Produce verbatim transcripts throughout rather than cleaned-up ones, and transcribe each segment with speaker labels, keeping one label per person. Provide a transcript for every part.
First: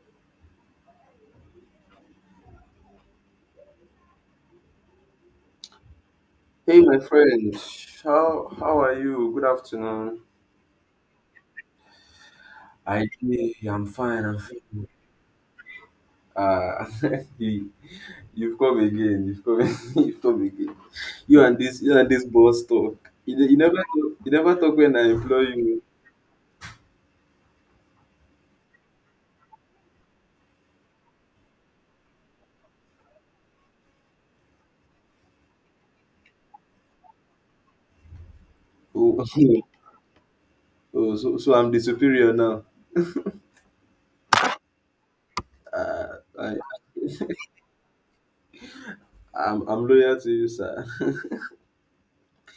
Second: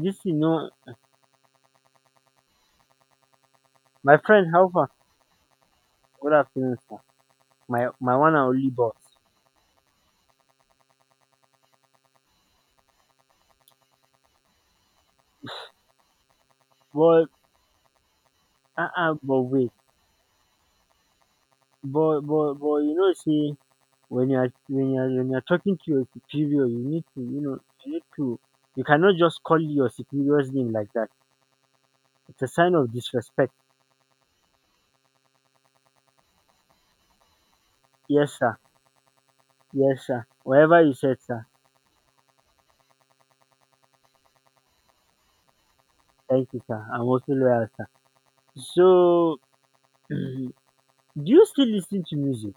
Speaker 1: This thing no, my friend how far? Good afternoon
Speaker 2: Hey,
Speaker 1: sir,
Speaker 2: my friend.
Speaker 1: my my one and
Speaker 2: How
Speaker 1: only
Speaker 2: how are
Speaker 1: boss.
Speaker 2: you? Good afternoon. I I'm fine. I'm fine. Uh,
Speaker 1: But
Speaker 2: you, you've come
Speaker 1: um
Speaker 2: again.
Speaker 1: but
Speaker 2: You've come.
Speaker 1: wait,
Speaker 2: you've come again. You and this you and
Speaker 1: but
Speaker 2: this
Speaker 1: but
Speaker 2: boss
Speaker 1: but you
Speaker 2: talk.
Speaker 1: know
Speaker 2: You, ne-
Speaker 1: see,
Speaker 2: you never talk-
Speaker 1: when
Speaker 2: you
Speaker 1: you are
Speaker 2: never talk
Speaker 1: when
Speaker 2: when
Speaker 1: you are
Speaker 2: I
Speaker 1: when you
Speaker 2: employ
Speaker 1: are talking
Speaker 2: you.
Speaker 1: to your superior, you need to you know you need to you cannot just call your superior's name like that. It's a sign of disrespect. Yes sir,
Speaker 2: Oh,
Speaker 1: yes sir, whatever you
Speaker 2: oh
Speaker 1: said
Speaker 2: so
Speaker 1: sir,
Speaker 2: so I'm the superior now. Uh,
Speaker 1: thank
Speaker 2: I
Speaker 1: you sir, I'm also loyal sir. So
Speaker 2: I'm I'm loyal to you,
Speaker 1: do
Speaker 2: sir.
Speaker 1: you still listen to music?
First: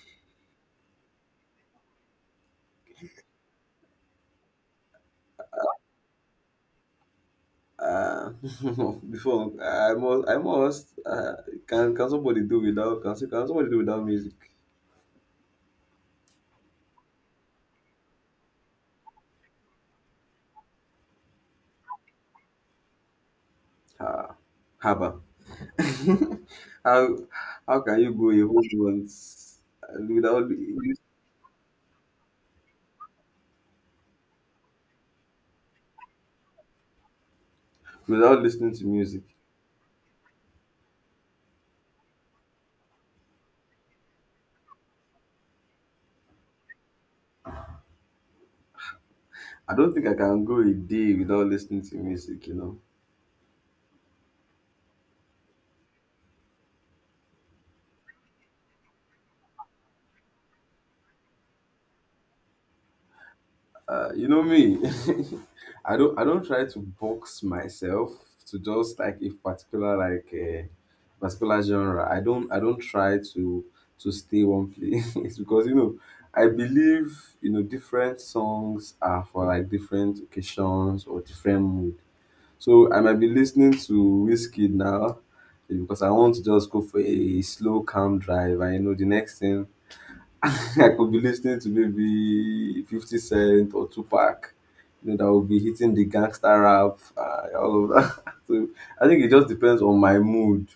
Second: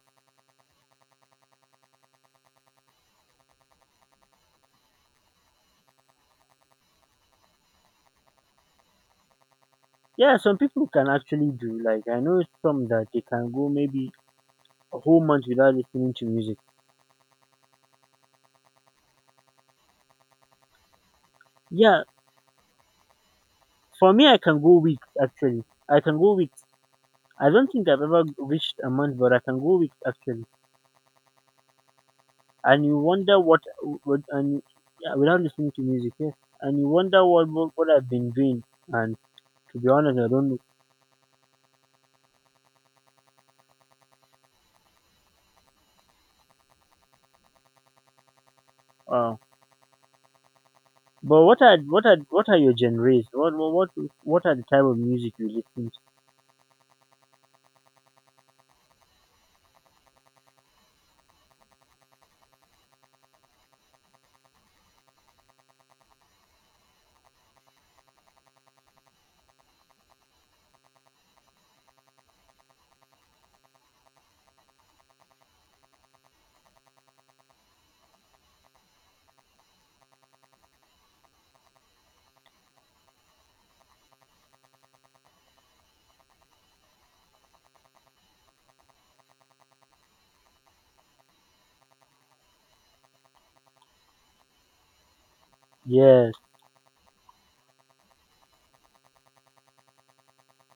Speaker 2: Uh, before I must
Speaker 1: Yeah,
Speaker 2: I
Speaker 1: some people
Speaker 2: must
Speaker 1: can
Speaker 2: uh,
Speaker 1: actually do,
Speaker 2: can
Speaker 1: like,
Speaker 2: can
Speaker 1: I know
Speaker 2: somebody do
Speaker 1: some
Speaker 2: without
Speaker 1: that
Speaker 2: can,
Speaker 1: they
Speaker 2: can
Speaker 1: can go
Speaker 2: somebody do without
Speaker 1: maybe
Speaker 2: music?
Speaker 1: a whole month without listening to music. Yeah, for me,
Speaker 2: Ah,
Speaker 1: I can go weeks
Speaker 2: Haba.
Speaker 1: actually. I can go weeks.
Speaker 2: how
Speaker 1: I don't
Speaker 2: how
Speaker 1: think
Speaker 2: can
Speaker 1: I've
Speaker 2: you
Speaker 1: ever
Speaker 2: go a whole
Speaker 1: reached a
Speaker 2: month
Speaker 1: month, but I can go weeks actually.
Speaker 2: without
Speaker 1: And you wonder what, what and yeah, without listening to music, yes. And you wonder what, what what I've been
Speaker 2: without
Speaker 1: doing.
Speaker 2: listening to
Speaker 1: And
Speaker 2: music?
Speaker 1: to be honest, I don't know. Uh,
Speaker 2: I don't think I can go a day
Speaker 1: but
Speaker 2: without
Speaker 1: what are
Speaker 2: listening to
Speaker 1: what are what
Speaker 2: music. You
Speaker 1: are your
Speaker 2: know,
Speaker 1: genres? What what what what are the type of music you listen to?
Speaker 2: uh, you know me. I don't I don't try to box myself to just like a particular like a particular genre. I don't I don't try to to stay one place because you know I believe you know different songs are for like different occasions or different moods. So I might be listening to whiskey now because I want to just go for a slow, calm drive. I know, the next thing I could be listening to maybe fifty Cent or Tupac. You know, that will be hitting the
Speaker 1: Yes.
Speaker 2: gangster rap, uh, all of that. So I think it just depends on my mood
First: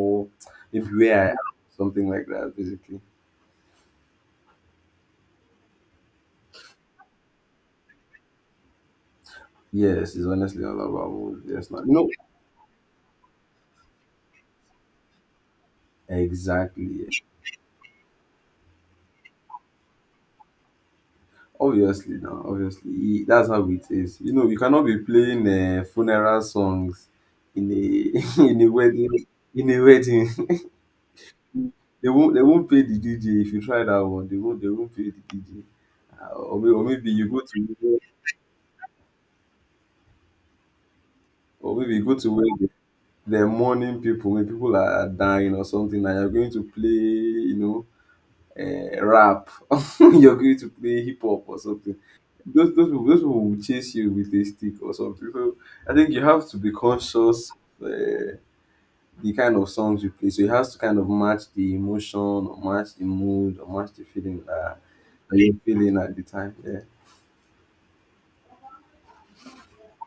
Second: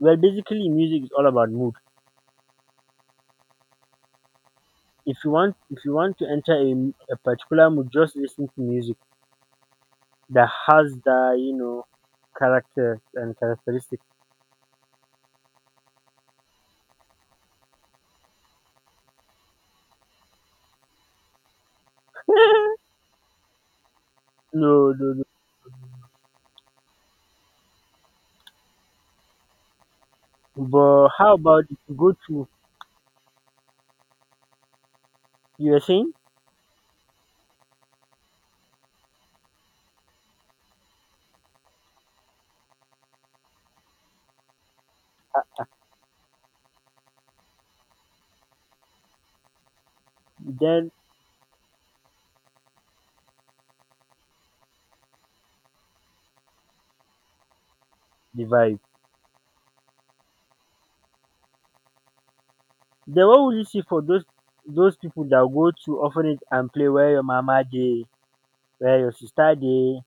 Speaker 1: Well, basically,
Speaker 2: if
Speaker 1: music is all
Speaker 2: where I am,
Speaker 1: about mood.
Speaker 2: something like that, basically.
Speaker 1: If you want if you want to enter a, a particular mood, just listen to music
Speaker 2: Yes, it's
Speaker 1: that
Speaker 2: honestly all
Speaker 1: has
Speaker 2: about
Speaker 1: the
Speaker 2: mood.
Speaker 1: you
Speaker 2: Yes,
Speaker 1: know
Speaker 2: not. You know,
Speaker 1: character and characteristic.
Speaker 2: exactly. Obviously now, obviously e- that's how it is. You know, you cannot
Speaker 1: No,
Speaker 2: be
Speaker 1: no, no.
Speaker 2: playing uh, funeral songs in a in a wedding in a wedding.
Speaker 1: But how about if you
Speaker 2: They
Speaker 1: go
Speaker 2: won't they
Speaker 1: to,
Speaker 2: won't pay the D J if you try that one. They won't they won't pay the D J.
Speaker 1: you were saying,
Speaker 2: Uh, Or maybe, or maybe you go to or maybe you go to where the mourning people when people are dying or something and you're going to play you know eh, rap, you're going to
Speaker 1: then
Speaker 2: play hip hop or something. those those people, those people will chase you with a stick or something. So I think you have to be conscious uh,
Speaker 1: the vibe.
Speaker 2: the kind of songs you play. So it has to kind of match the emotion or match the
Speaker 1: Then what will
Speaker 2: mood
Speaker 1: you see
Speaker 2: or match
Speaker 1: for
Speaker 2: the
Speaker 1: those
Speaker 2: feeling that,
Speaker 1: those people
Speaker 2: that
Speaker 1: that
Speaker 2: you're
Speaker 1: go
Speaker 2: feeling
Speaker 1: to
Speaker 2: at the
Speaker 1: orphanage
Speaker 2: time.
Speaker 1: and
Speaker 2: Yeah.
Speaker 1: play where your mama dey, where your sister dey,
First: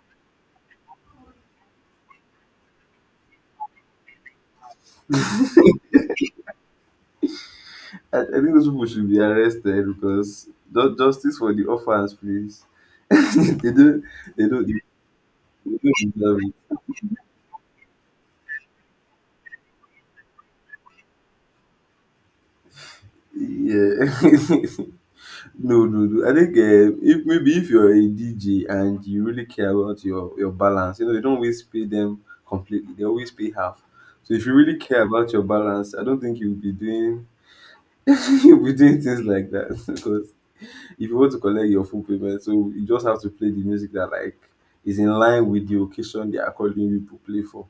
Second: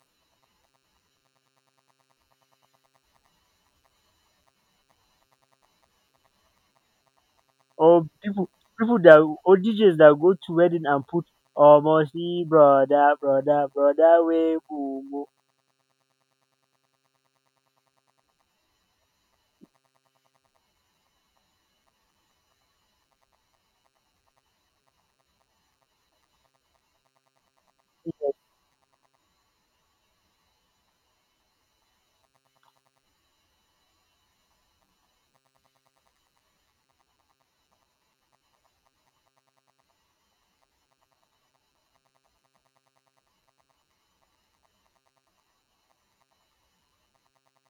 Speaker 1: or
Speaker 2: I, I
Speaker 1: people
Speaker 2: think those people
Speaker 1: people
Speaker 2: should
Speaker 1: that
Speaker 2: be
Speaker 1: or
Speaker 2: arrested
Speaker 1: D Js that go
Speaker 2: because
Speaker 1: to wedding
Speaker 2: ju-
Speaker 1: and put
Speaker 2: justice for the
Speaker 1: almost
Speaker 2: offense,
Speaker 1: see
Speaker 2: please.
Speaker 1: brother, brother,
Speaker 2: they don't
Speaker 1: brother
Speaker 2: they
Speaker 1: way
Speaker 2: don't they
Speaker 1: mumu.
Speaker 2: don't deserve it. Yeah. No, no, no. I think uh, if maybe if you're a D J and you really care about your your balance, you know, you don't always pay them completely. They always pay half. So if you really care about your balance, I don't think you'll be doing you'll be doing things like that because if you want to collect your full payment, so you just have to play the music that like is in line with the occasion they are calling you to play for.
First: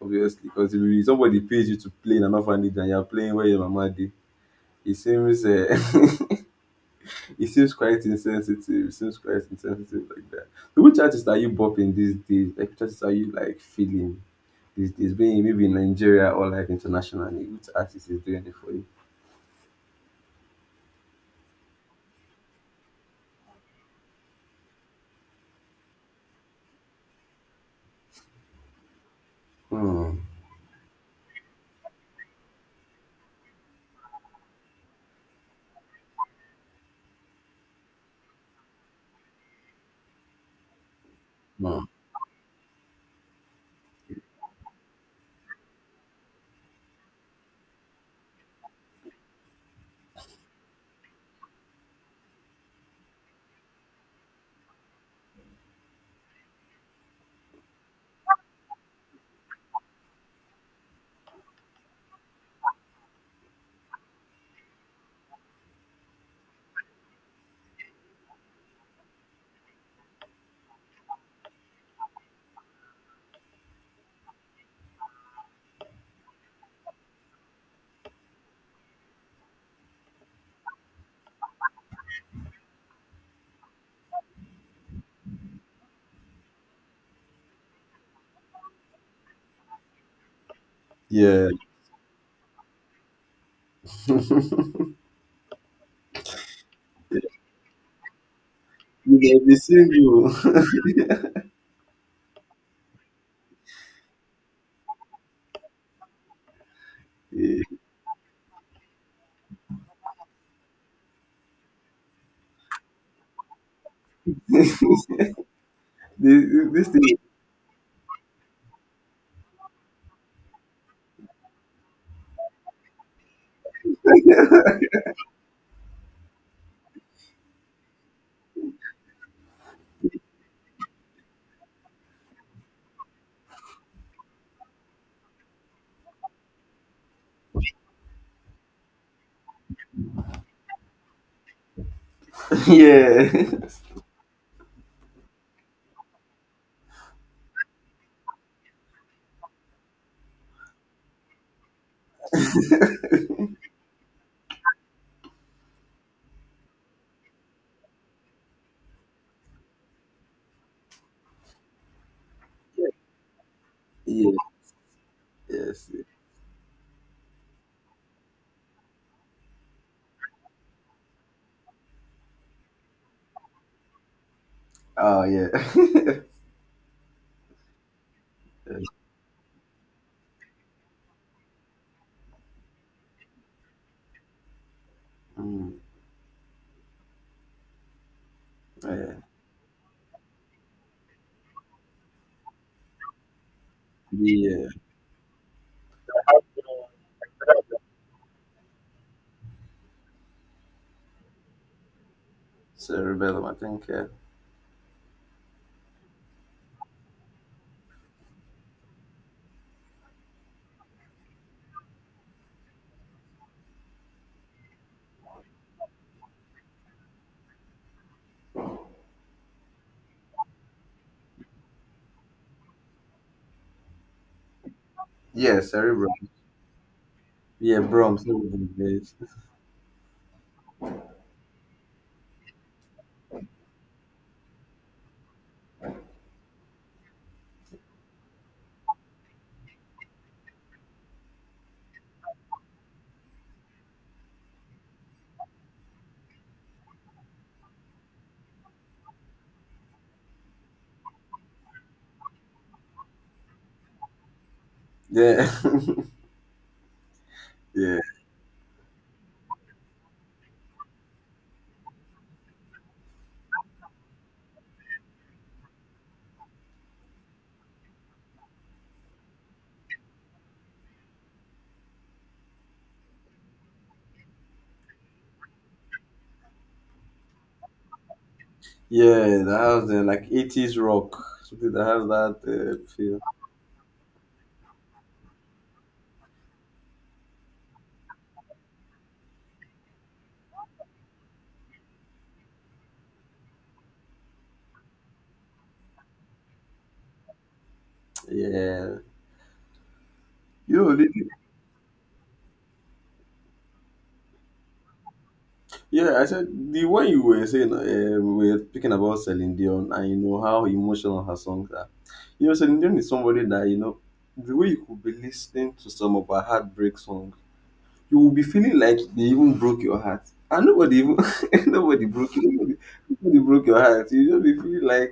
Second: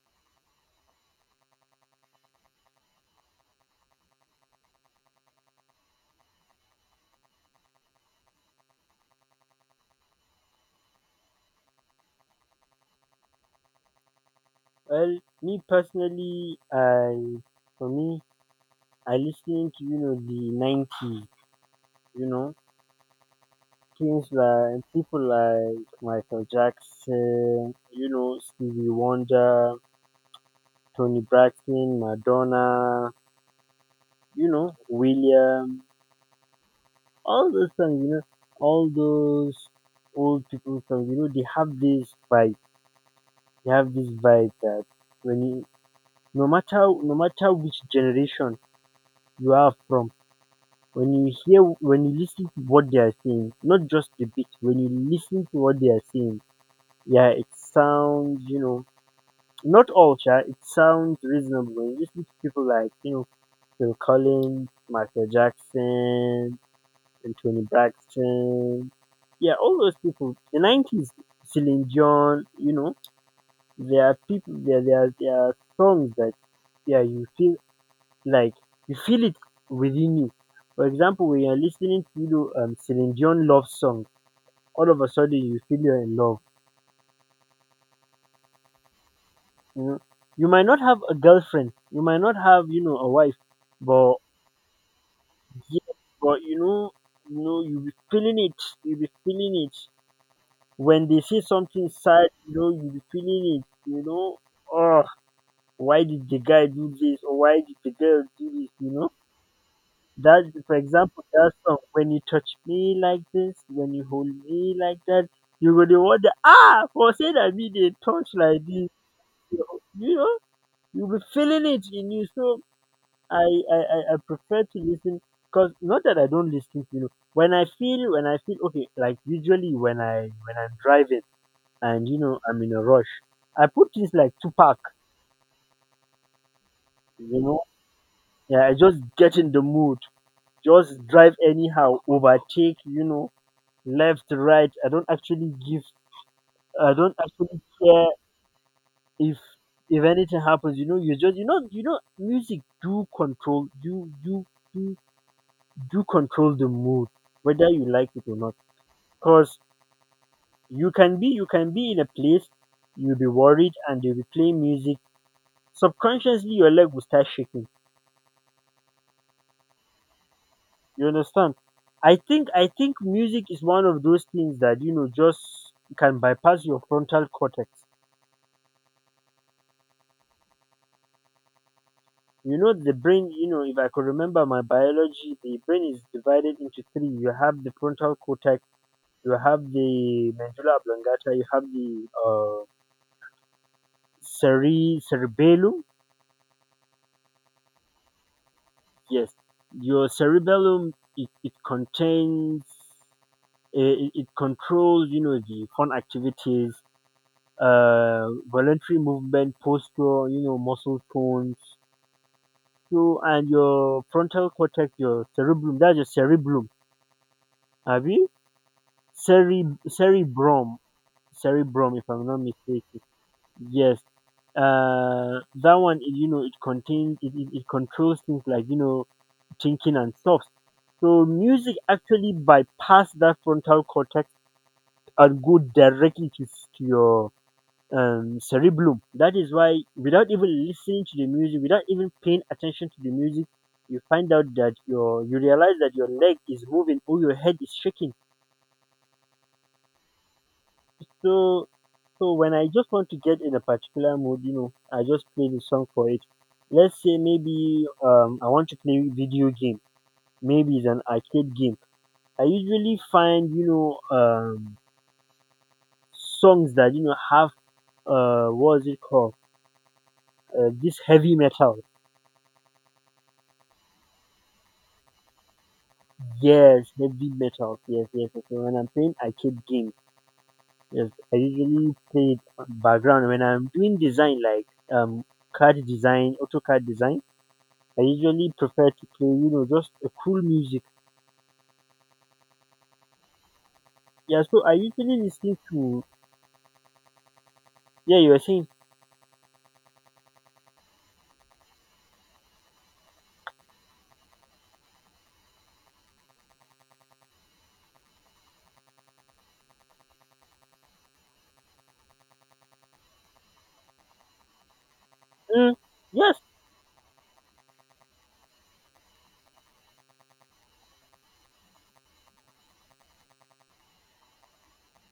Speaker 2: Obviously, because if somebody pays you to play in an orphanage and you're playing where your mama did, it seems uh, it seems quite insensitive. It seems quite insensitive like that. So which artist are you bopping these days? Like which artist are you like feeling these days?
Speaker 1: Well,
Speaker 2: Being
Speaker 1: me
Speaker 2: maybe in Nigeria or
Speaker 1: personally,
Speaker 2: like
Speaker 1: I
Speaker 2: internationally, which
Speaker 1: for
Speaker 2: artist is
Speaker 1: me
Speaker 2: doing it for you?
Speaker 1: I listening to you know the nineties, you know things like people like Michael Jackson, you know Stevie Wonder,
Speaker 2: Hmm.
Speaker 1: Tony Braxton, Madonna, you know William, all those songs, you know all those old people songs. You know they have
Speaker 2: Hmm.
Speaker 1: this vibe, they have this vibe that when you no matter no matter which generation you are from, when you hear when you listen to what they are saying, not just the beat, when you listen to what they are saying, yeah, it sounds, you know, not all, sha, it sounds reasonable. When you listen to people like, you know, Phil Collins, Michael Jackson, and Tony Braxton, yeah, all those people, the nineties, Celine Dion, you know, there are people, there, there, are- there are songs that, yeah, you feel like you feel it within you. For example, when you're listening to, you know, um, Celine Dion love song, all of a sudden you feel you're in love. You know, you might not have a
Speaker 2: Yeah.
Speaker 1: girlfriend, you might not have you know a wife, but yet- but you know, you know, you be feeling it, you be
Speaker 2: You get
Speaker 1: feeling
Speaker 2: the
Speaker 1: it.
Speaker 2: single.
Speaker 1: When they say something sad, you know, you be feeling it. You know, oh, why did the guy do this or why did the girl do this? You know. That, for example, that song: when you touch me like this, when you hold
Speaker 2: Yeah.
Speaker 1: me like that, you go dey wonder,
Speaker 2: this,
Speaker 1: ah,
Speaker 2: this
Speaker 1: for
Speaker 2: thing.
Speaker 1: say that me they touch like this, you know, you know, you be feeling it in you. So I, I, I I prefer to listen, because not that I don't listen, you know, when I feel, when I feel okay, like usually when I, when I'm driving and you know I'm in a rush, I put this like Tupac, you know, yeah, I just get in the mood, just drive anyhow, overtake, you know.
Speaker 2: Yeah.
Speaker 1: Left, right. I don't actually give. I don't actually care if if anything happens. You know, you just you know you know music do control do do do do control the mood whether you like it or not. Cause you can be you can be in a place, you'll be worried and you'll be
Speaker 2: Yeah.
Speaker 1: playing music.
Speaker 2: Yes.
Speaker 1: Subconsciously, your leg will start shaking. You understand? I think I think music is one of those things that you know
Speaker 2: Oh
Speaker 1: just can
Speaker 2: yeah.
Speaker 1: bypass your frontal cortex.
Speaker 2: Yes.
Speaker 1: You know, the brain, you know, if I could remember my biology, the
Speaker 2: Mm,
Speaker 1: brain is divided into three. You have the frontal cortex,
Speaker 2: yeah.
Speaker 1: you have the medulla oblongata, you have the uh,
Speaker 2: The uh,
Speaker 1: cere- cerebellum. Yes, your cerebellum, it, it contains,
Speaker 2: cerebellum, I think.
Speaker 1: eh,
Speaker 2: Uh,
Speaker 1: it, it controls, you know, the fun activities, uh, voluntary movement, posture, you know, muscle tones. So, and your frontal cortex, your cerebellum, that's your cerebellum. Have you? Cere- Cerebrum, Cerebrum, if I'm not mistaken. Yes, uh,
Speaker 2: yeah,
Speaker 1: that one,
Speaker 2: cerebrum.
Speaker 1: it, you know, it contains, it, it, it
Speaker 2: Yeah, brum.
Speaker 1: controls things like,
Speaker 2: Cerebrum.
Speaker 1: you know,
Speaker 2: Yes.
Speaker 1: thinking and stuff. So music actually bypass that frontal cortex and go directly to, s- to your um, cerebellum. That is why, without even listening to the music, without even paying attention to the music, you find out that your you realize that your leg is moving or your head is shaking. So So when I just want to get in a particular mood, you know, I just
Speaker 2: Yeah.
Speaker 1: play the song for it. Let's say maybe
Speaker 2: yeah.
Speaker 1: um, I want to play video game. Maybe it's an arcade game. I usually find you know um, songs that you know have, uh, what is it called? Uh, this heavy metal. Yes, heavy metal. Yes, yes, yes. So, When I'm playing
Speaker 2: Yeah. That
Speaker 1: arcade
Speaker 2: has
Speaker 1: games,
Speaker 2: the like eighties
Speaker 1: yes,
Speaker 2: rock.
Speaker 1: I
Speaker 2: Something that
Speaker 1: usually
Speaker 2: has
Speaker 1: play it on
Speaker 2: that uh, feel.
Speaker 1: background. When I'm doing design like, um, card design, AutoCAD design, I usually prefer to play, you know, just a cool music. Yeah, so I usually listen to. Yeah, you are saying,
Speaker 2: Yeah. You know, yeah, I said the way you were saying uh, we were speaking about Celine Dion and you know how emotional her songs are. You know, Celine Dion is somebody that you know the way you could be
Speaker 1: mm,
Speaker 2: listening to some of
Speaker 1: yes,
Speaker 2: her heartbreak songs, you will be feeling like they even broke your heart. And nobody even nobody broke you. Nobody, nobody broke your heart. You just be feeling like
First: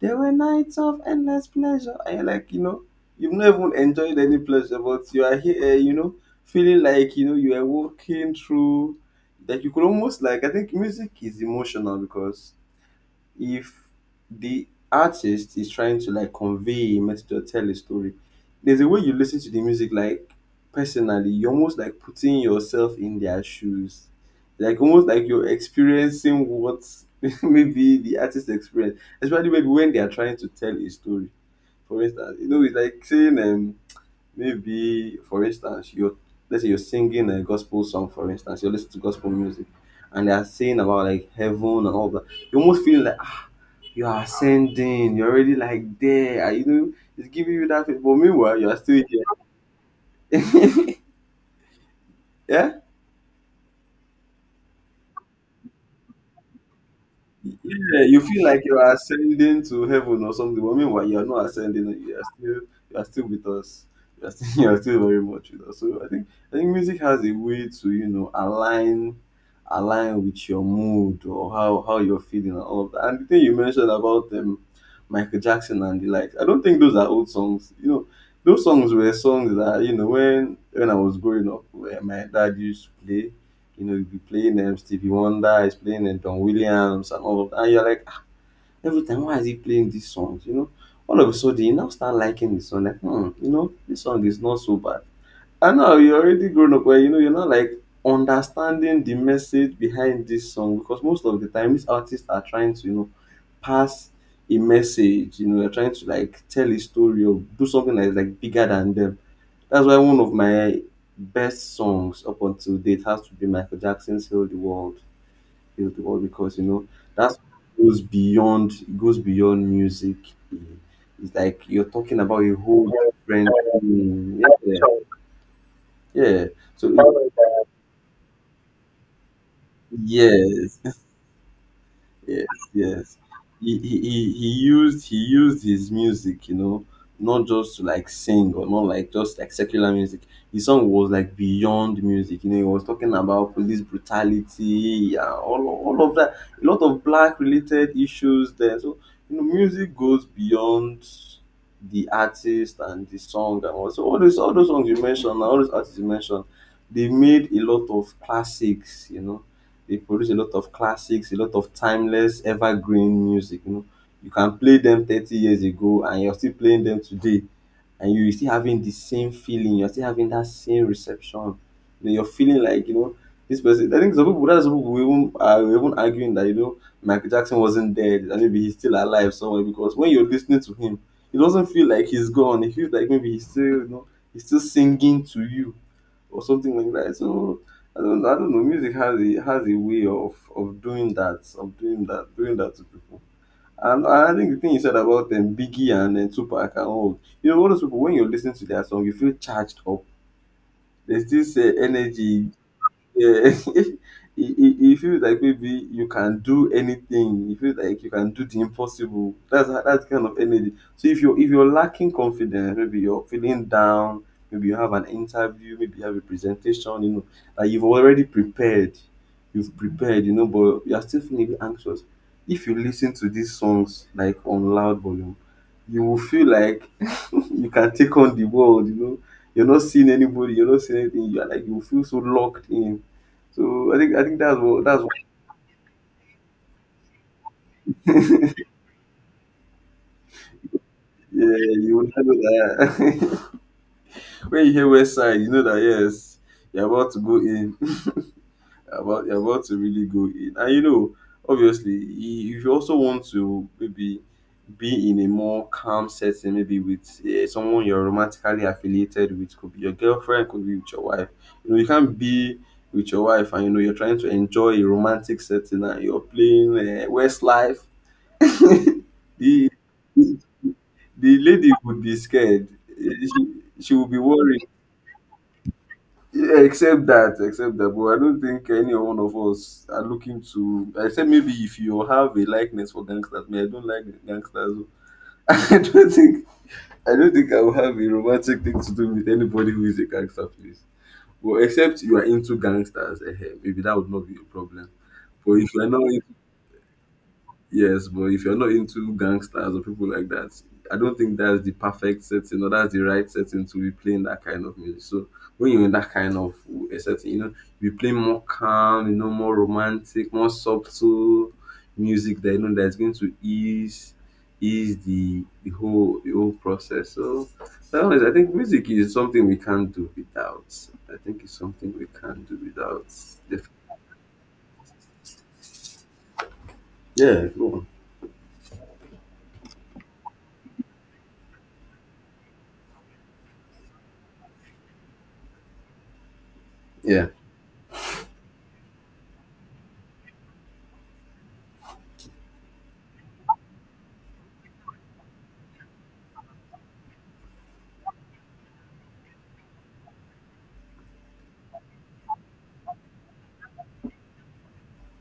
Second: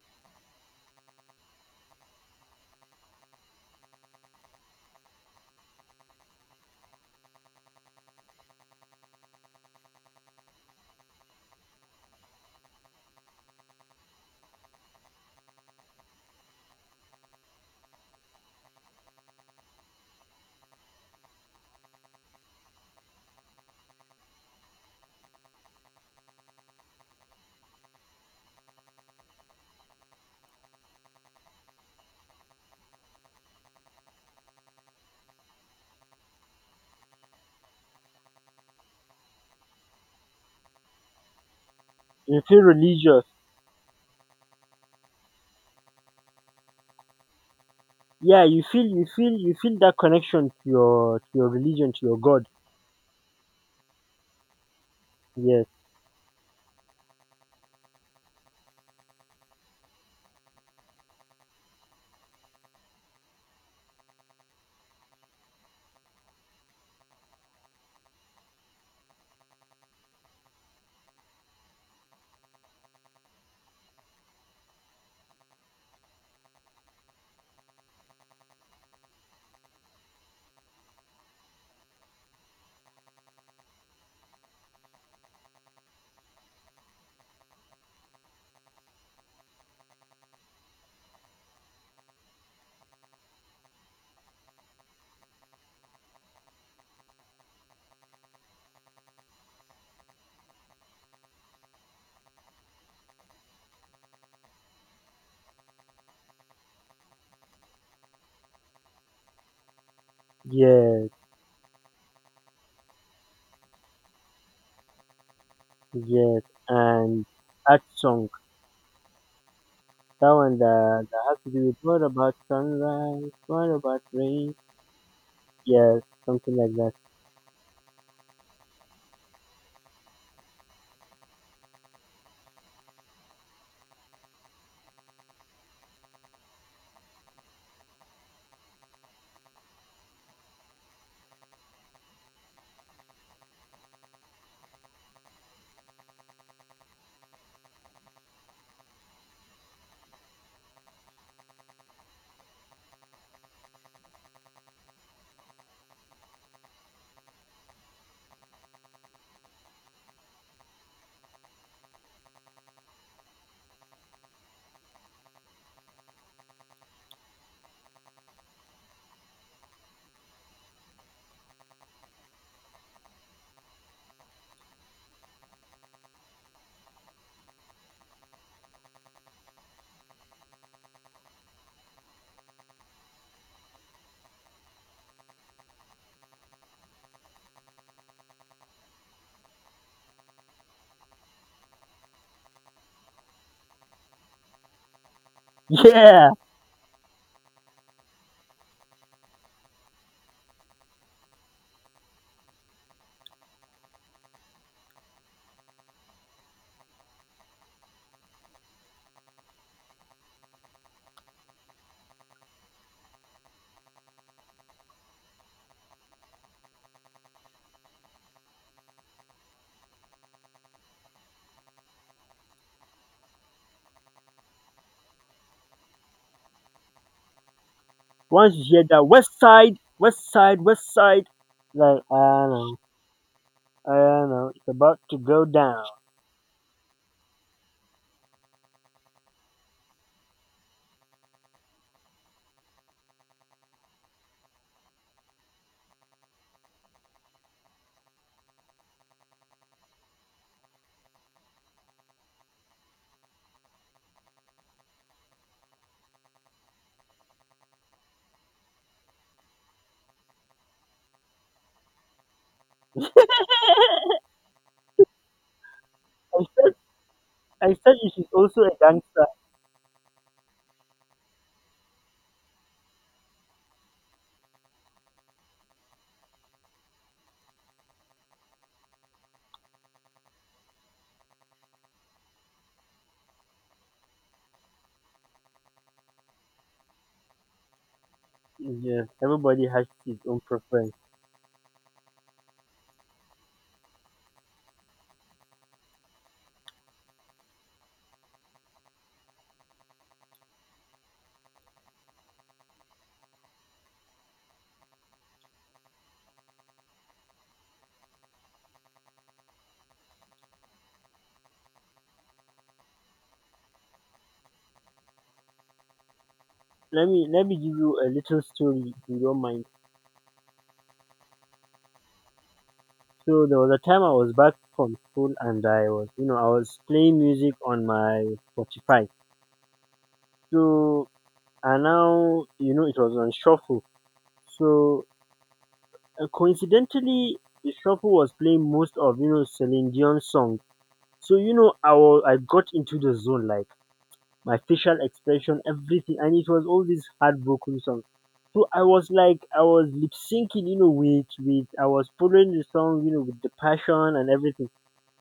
Speaker 2: there were nights of endless pleasure. And you're like, you know, you've not even enjoyed any pleasure, but you are here, eh, you know, feeling like you know you are walking through that you could almost like. I think music is emotional because if the artist is trying to like convey a message or tell a story, there's a way you listen to the music like personally, you're almost like putting yourself in their shoes. Like almost like you're experiencing what maybe the artist experience, especially maybe when they are trying to tell a story. For instance, you know, it's like saying um maybe for instance you're let's say you're singing a gospel song, for instance, you're listening to gospel music and they are saying about like heaven and all that.
Speaker 1: you
Speaker 2: You
Speaker 1: feel
Speaker 2: almost feel like
Speaker 1: religious.
Speaker 2: you are ascending, you're already like there, and you know, it's giving you that feel. But
Speaker 1: Yeah,
Speaker 2: meanwhile,
Speaker 1: you
Speaker 2: you are
Speaker 1: feel,
Speaker 2: still
Speaker 1: you feel, you feel that connection to
Speaker 2: here.
Speaker 1: your, to your religion, to your God.
Speaker 2: yeah.
Speaker 1: Yes,
Speaker 2: Yeah, you feel like you are ascending to heaven or something, but meanwhile you are not ascending. You are still you are still with us. You are still, you are still very much with us. So I think I think music has a way to you know align align with your mood or how how you're feeling and all of that. And the thing you mentioned about um, Michael Jackson and the likes, I don't think those are old songs. You know, those songs were songs that you know when when I was growing up, where my dad used to play you know, he'll be playing um, Stevie Wonder, he's playing um, Don Williams and all of that. And you're like, ah, every time, why is he playing these songs? You know, all of a sudden, you now start liking the song. Like, hmm, you know, this song is not so bad. I know you're already grown up well, you know, you're not like understanding the message behind this song because most of the time these artists are trying to, you know, pass a message, you know, they're trying to like tell a story or do something that is like bigger than them. That's why one of my
Speaker 1: yes,
Speaker 2: best songs up until date has to be Michael Jackson's Heal the World. Heal the World
Speaker 1: yes.
Speaker 2: because you know
Speaker 1: And
Speaker 2: that
Speaker 1: that
Speaker 2: goes
Speaker 1: song,
Speaker 2: beyond it goes beyond music.
Speaker 1: that one that, that
Speaker 2: It's
Speaker 1: has to
Speaker 2: like
Speaker 1: do with
Speaker 2: you're
Speaker 1: what
Speaker 2: talking
Speaker 1: about
Speaker 2: about a whole
Speaker 1: sunrise,
Speaker 2: different
Speaker 1: what about
Speaker 2: thing.
Speaker 1: rain?
Speaker 2: Yeah.
Speaker 1: Yes,
Speaker 2: Yeah.
Speaker 1: something like
Speaker 2: So
Speaker 1: that.
Speaker 2: alright. Yes, yes, yes. He, he he he used he used his music, you know, not just to like sing or not like just like secular music. His song was like beyond music. You know, he was talking about police brutality, yeah, all all of that. A lot of black related issues there. So you know, music goes beyond the artist and the song and all. So all those all those songs you mentioned, all those artists you mentioned, they made a lot of classics. You know, they produce a lot of classics, a lot of timeless, evergreen music. You know, you can play them thirty years ago and you're still playing them today, and you're still having the same feeling. You're still having that same reception. You know, you're feeling like you know this person. I think some people, that's some people were even are even arguing that you know Michael Jackson wasn't dead and maybe he's still alive somewhere because when you're listening to him, it doesn't feel like he's gone. It feels like maybe he's still you know he's still singing to you or something like that. So I don't, I don't know. Music has a has a way of of doing that, of doing that, doing that to people. And I think the thing you said about um, Biggie and
Speaker 1: Yeah,
Speaker 2: uh, Tupac and all, you know, all those people when you listen to their song, you feel charged up. There's this uh, energy, yeah. It it it feels like maybe you can do anything. It feels like you can do the impossible. That's how- that's kind of energy. So if you if you're lacking confidence, maybe you're feeling down, maybe you have an interview, maybe you have a presentation, you know, like you've already prepared. You've prepared, you know, but you're still feeling a bit anxious. If you listen to these songs like on loud volume, you will feel like you can take on the
Speaker 1: once you hear
Speaker 2: world, you
Speaker 1: that
Speaker 2: know.
Speaker 1: West
Speaker 2: You're
Speaker 1: Side,
Speaker 2: not seeing
Speaker 1: West
Speaker 2: anybody,
Speaker 1: Side,
Speaker 2: you're not
Speaker 1: West
Speaker 2: seeing
Speaker 1: Side,
Speaker 2: anything. You're like you
Speaker 1: like,
Speaker 2: feel
Speaker 1: I
Speaker 2: so
Speaker 1: don't
Speaker 2: locked
Speaker 1: know.
Speaker 2: in.
Speaker 1: I
Speaker 2: So I think I
Speaker 1: don't
Speaker 2: think
Speaker 1: know.
Speaker 2: that's
Speaker 1: It's
Speaker 2: what
Speaker 1: about
Speaker 2: that's what
Speaker 1: to go down.
Speaker 2: yeah, you will know that when you hear West Side, you know that yes, you're about to go in. About You're about to really go in. And you know, obviously, i- if you also want to maybe be in a more calm setting, maybe with uh, someone you're romantically affiliated with, could be your girlfriend, could be with your wife. You know, you can't be with your wife and you know you're trying to enjoy a romantic setting and you're
Speaker 1: I said,
Speaker 2: playing uh,
Speaker 1: I
Speaker 2: Westlife.
Speaker 1: said she's also a gangster.
Speaker 2: the the lady would be scared. Eh, She she would be worried. Yeah, except that, except that, but I don't think any one of us are looking to. I said maybe if you have a likeness for gangsters, me, I don't like gangsters. Oh. I don't think I don't think I will have a romantic thing to
Speaker 1: Yes,
Speaker 2: do with
Speaker 1: everybody
Speaker 2: anybody who
Speaker 1: has
Speaker 2: is a
Speaker 1: his own
Speaker 2: gangster, please.
Speaker 1: preference.
Speaker 2: Well, except you are into gangsters, eh, eh, maybe that would not be a problem. But if you are not. Yes, but if you're not into gangsters or people like that, I don't think that's the perfect setting or that's the right setting to be playing that kind of music. So when you're in that kind of a setting, you know, you play more calm, you know, more romantic, more subtle music that you know that's going to ease ease the the whole the whole
Speaker 1: Let
Speaker 2: process.
Speaker 1: me let
Speaker 2: So
Speaker 1: me give you
Speaker 2: that
Speaker 1: a
Speaker 2: one is, I
Speaker 1: little
Speaker 2: think music
Speaker 1: story if
Speaker 2: is
Speaker 1: you don't
Speaker 2: something we
Speaker 1: mind.
Speaker 2: can't do without. I think it's something we can't do without.
Speaker 1: So there
Speaker 2: Def-
Speaker 1: was a time I was back from school and I was you know I was playing
Speaker 2: Yeah,
Speaker 1: music
Speaker 2: go
Speaker 1: on
Speaker 2: on.
Speaker 1: my Spotify. So, and now you know it was on shuffle. So, uh,
Speaker 2: Yeah.
Speaker 1: coincidentally, the shuffle was playing most of you know Celine Dion's songs. So, you know I was, I got into the zone, like. My facial expression, everything. And it was all these heartbroken songs. So I was like, I was lip syncing, you know, with, with, I was following the song, you know, with the passion and everything.